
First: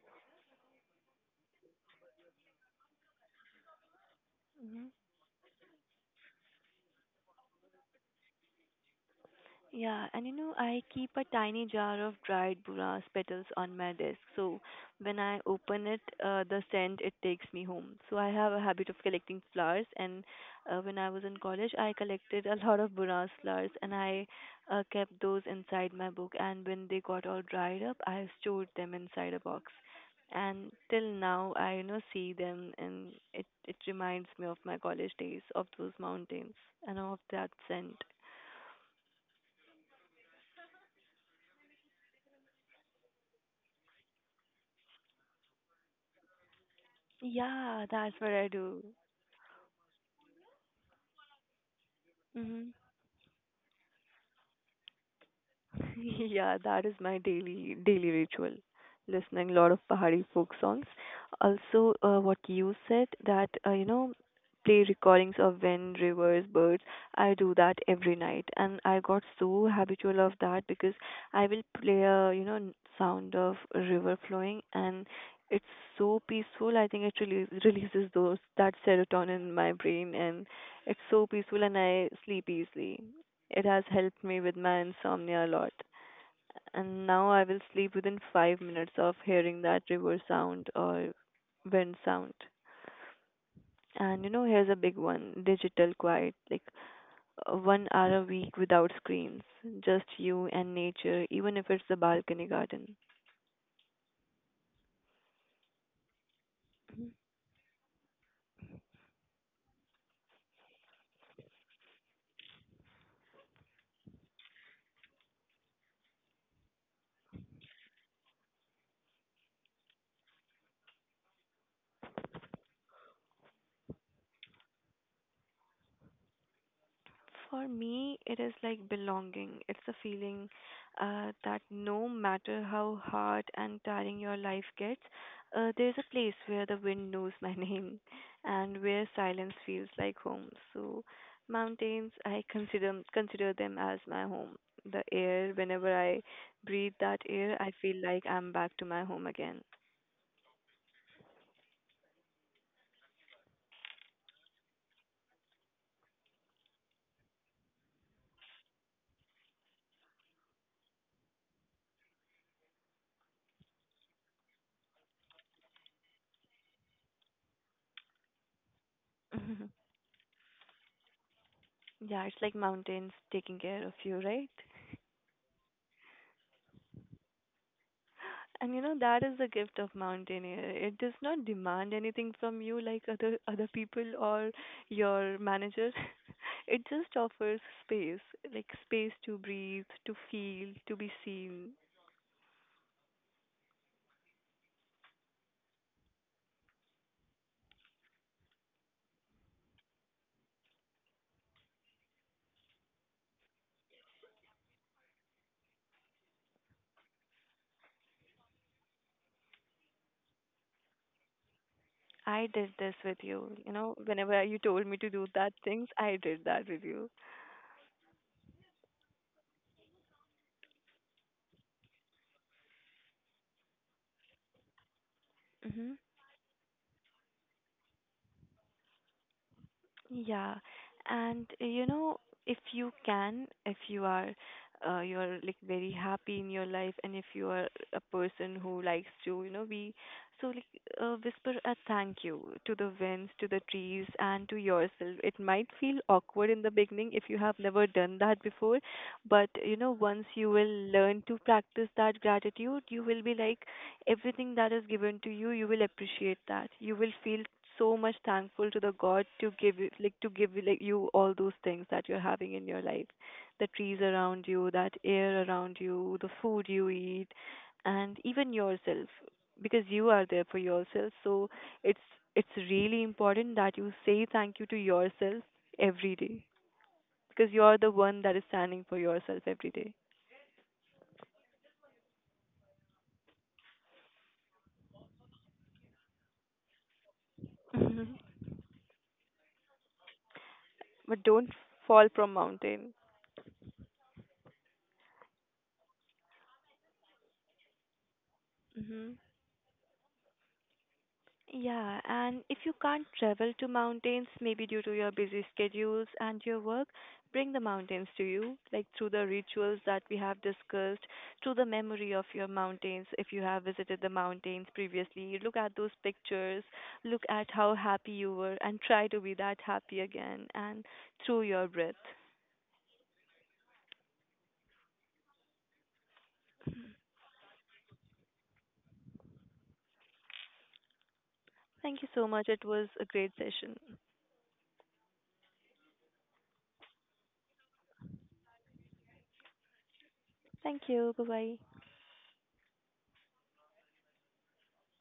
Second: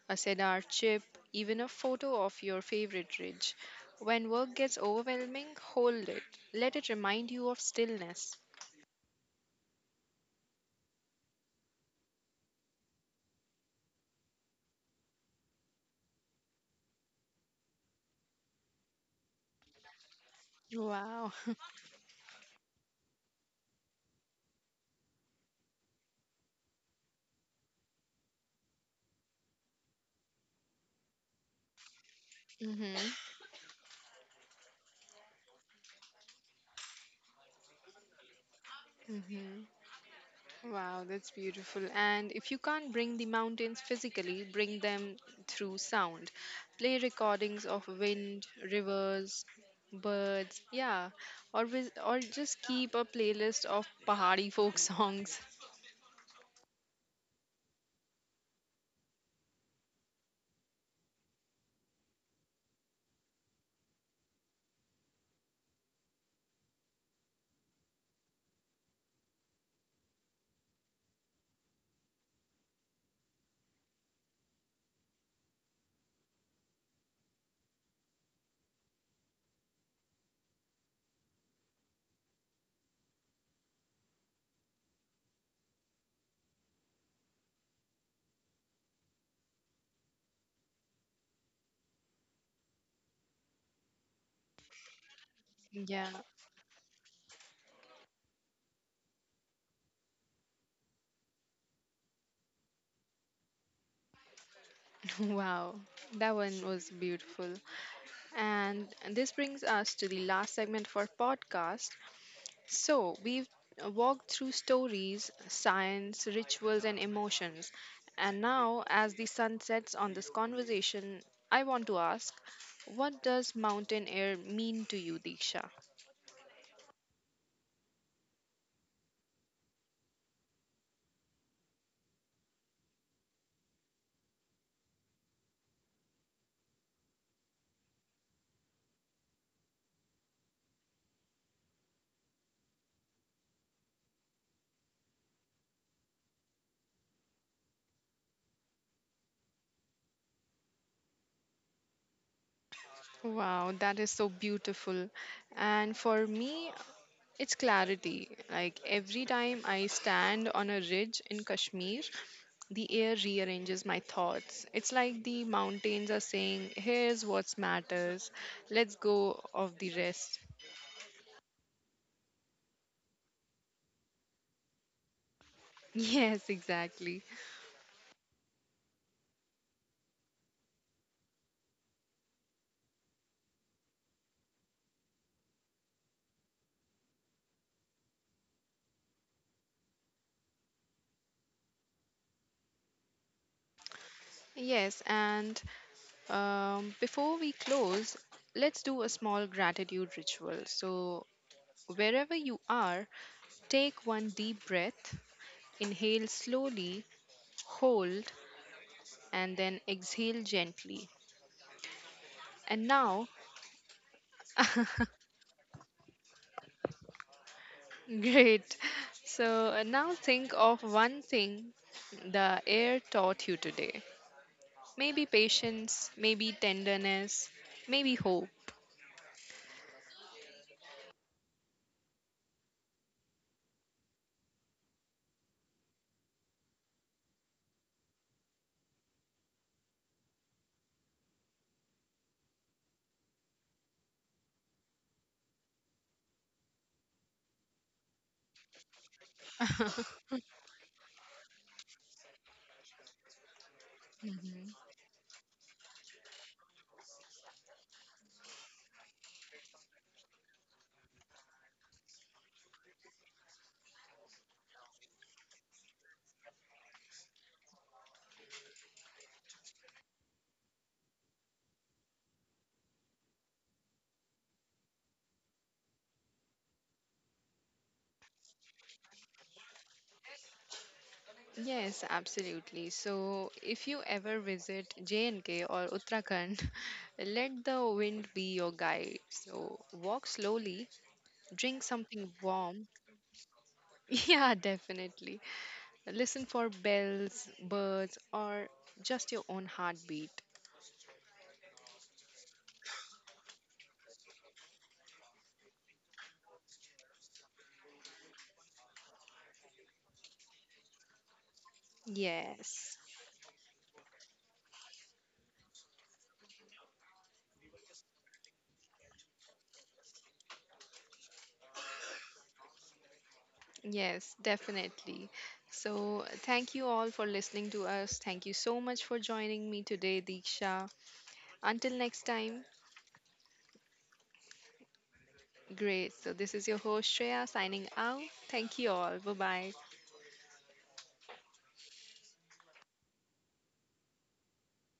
[SPEAKER 1] a cedar chip, even a photo of your favorite ridge. When work gets
[SPEAKER 2] Mhm.
[SPEAKER 1] overwhelming, hold it. Let it remind you of stillness.
[SPEAKER 2] Yeah, and you know, I keep a tiny jar of dried buras petals on my desk. So when I open it, the scent, it takes me home. So I have a habit of collecting flowers, and when I was in
[SPEAKER 1] Wow.
[SPEAKER 2] college, I collected a lot of buras flowers, and I kept those inside my book. And when they got all dried up, I stored them inside a box. And till now, I, you know, see them, and
[SPEAKER 1] Mm-hmm.
[SPEAKER 2] it reminds me of my college days, of those mountains, and of that scent.
[SPEAKER 1] Mm-hmm. Wow, that's beautiful. And if you can't bring the mountains physically, bring them through sound. Play recordings
[SPEAKER 2] Yeah,
[SPEAKER 1] of
[SPEAKER 2] that's what I
[SPEAKER 1] wind,
[SPEAKER 2] do.
[SPEAKER 1] rivers, birds. Yeah. Or or just
[SPEAKER 2] Hmm.
[SPEAKER 1] keep a playlist of Pahari folk songs.
[SPEAKER 2] Yeah, that is my daily ritual. Listening a lot of Pahari folk songs. Also, what you said, that you know, play recordings of wind, rivers, birds. I do that every night, and I got so habitual of that, because I will play a, you know, sound of a river flowing, and it's so peaceful. I think it really releases those, that serotonin in my brain, and it's so peaceful, and I sleep easily. It has helped me with my insomnia a lot. And now I will sleep within 5 minutes of hearing that river sound or wind sound. And you know, here's a big one,
[SPEAKER 1] Yeah.
[SPEAKER 2] digital quiet, like 1 hour a week without screens, just you and nature, even if it's the balcony garden.
[SPEAKER 1] Wow. That one was beautiful. And this brings us to the last segment for podcast. So, we've walked through stories, science, rituals, and emotions. And now, as the sun sets on this conversation, I want to ask, what does mountain air mean to you, Diksha?
[SPEAKER 2] For me, it is like belonging. It's the feeling that no matter how hard and tiring your life gets, there's a place where the wind knows my name and where silence feels like home. So, mountains, I consider them as my home. The air, whenever I breathe that air, I feel like I'm back to my home again.
[SPEAKER 1] Wow, that is so beautiful. And for me, it's clarity. Like every time I stand on a ridge in Kashmir, the air rearranges my thoughts. It's like the mountains are saying, here's what matters. Let's go of the rest.
[SPEAKER 2] Yeah, it's like mountains taking care of you, right?
[SPEAKER 1] Yes, exactly.
[SPEAKER 2] And you know, that is the gift of mountaineer. It does not demand anything from you like other people or your manager. It just offers space, like space to breathe, to feel, to be seen.
[SPEAKER 1] Yes, and before we close, let's do a small gratitude ritual. So, wherever you are, take one deep breath, inhale slowly, hold, and then exhale gently.
[SPEAKER 2] I did this
[SPEAKER 1] And
[SPEAKER 2] with
[SPEAKER 1] now,
[SPEAKER 2] you. You know, whenever you told me to do that things, I did that with you.
[SPEAKER 1] great. So now think of one thing the air taught you today. Maybe
[SPEAKER 2] Mhm.
[SPEAKER 1] patience, maybe tenderness, maybe hope.
[SPEAKER 2] Yeah, and you know, if you can, if you are, you're like very happy in your life, and if you are a person who likes to, you know, be so like whisper a thank you to the winds, to the trees, and to yourself. It might feel awkward in the beginning if you have never done that before, but you know, once you will learn to practice that gratitude, you will be like, everything that
[SPEAKER 1] Mhm.
[SPEAKER 2] is given to you, you will appreciate that. You will feel so much thankful to the God to give you, like you, all those things that you're having in your life, the trees around you, that air around you, the food you eat, and even yourself, because you are there for yourself. So it's it's really important that you say thank you to yourself every day, because you're the one that is standing for yourself every day.
[SPEAKER 1] Yes, absolutely. So, if you ever visit J&K or Uttarakhand, let the
[SPEAKER 2] Mhm.
[SPEAKER 1] wind be your guide. So, walk slowly,
[SPEAKER 2] But
[SPEAKER 1] drink
[SPEAKER 2] don't
[SPEAKER 1] something
[SPEAKER 2] fall from
[SPEAKER 1] warm.
[SPEAKER 2] mountain.
[SPEAKER 1] Yeah, definitely. Listen for bells, birds, or
[SPEAKER 2] Hmm.
[SPEAKER 1] just your own heartbeat.
[SPEAKER 2] Yeah, and if you can't travel to mountains, maybe due to your busy schedules and your work, bring the mountains to you, like through the rituals that we have discussed, through the memory of your
[SPEAKER 1] Yes,
[SPEAKER 2] mountains. If you have visited the mountains previously, look at those pictures, look at how happy you were, and try to be that happy again, and through your breath.
[SPEAKER 1] yes, definitely. So, thank you all for listening to us. Thank you so much for joining me today, Diksha. Until
[SPEAKER 2] Thank you
[SPEAKER 1] next
[SPEAKER 2] so much. It
[SPEAKER 1] time,
[SPEAKER 2] was a great session.
[SPEAKER 1] great. So, this is your host, Shreya, signing out. Thank you all. Bye bye.
[SPEAKER 2] Thank you. Bye bye.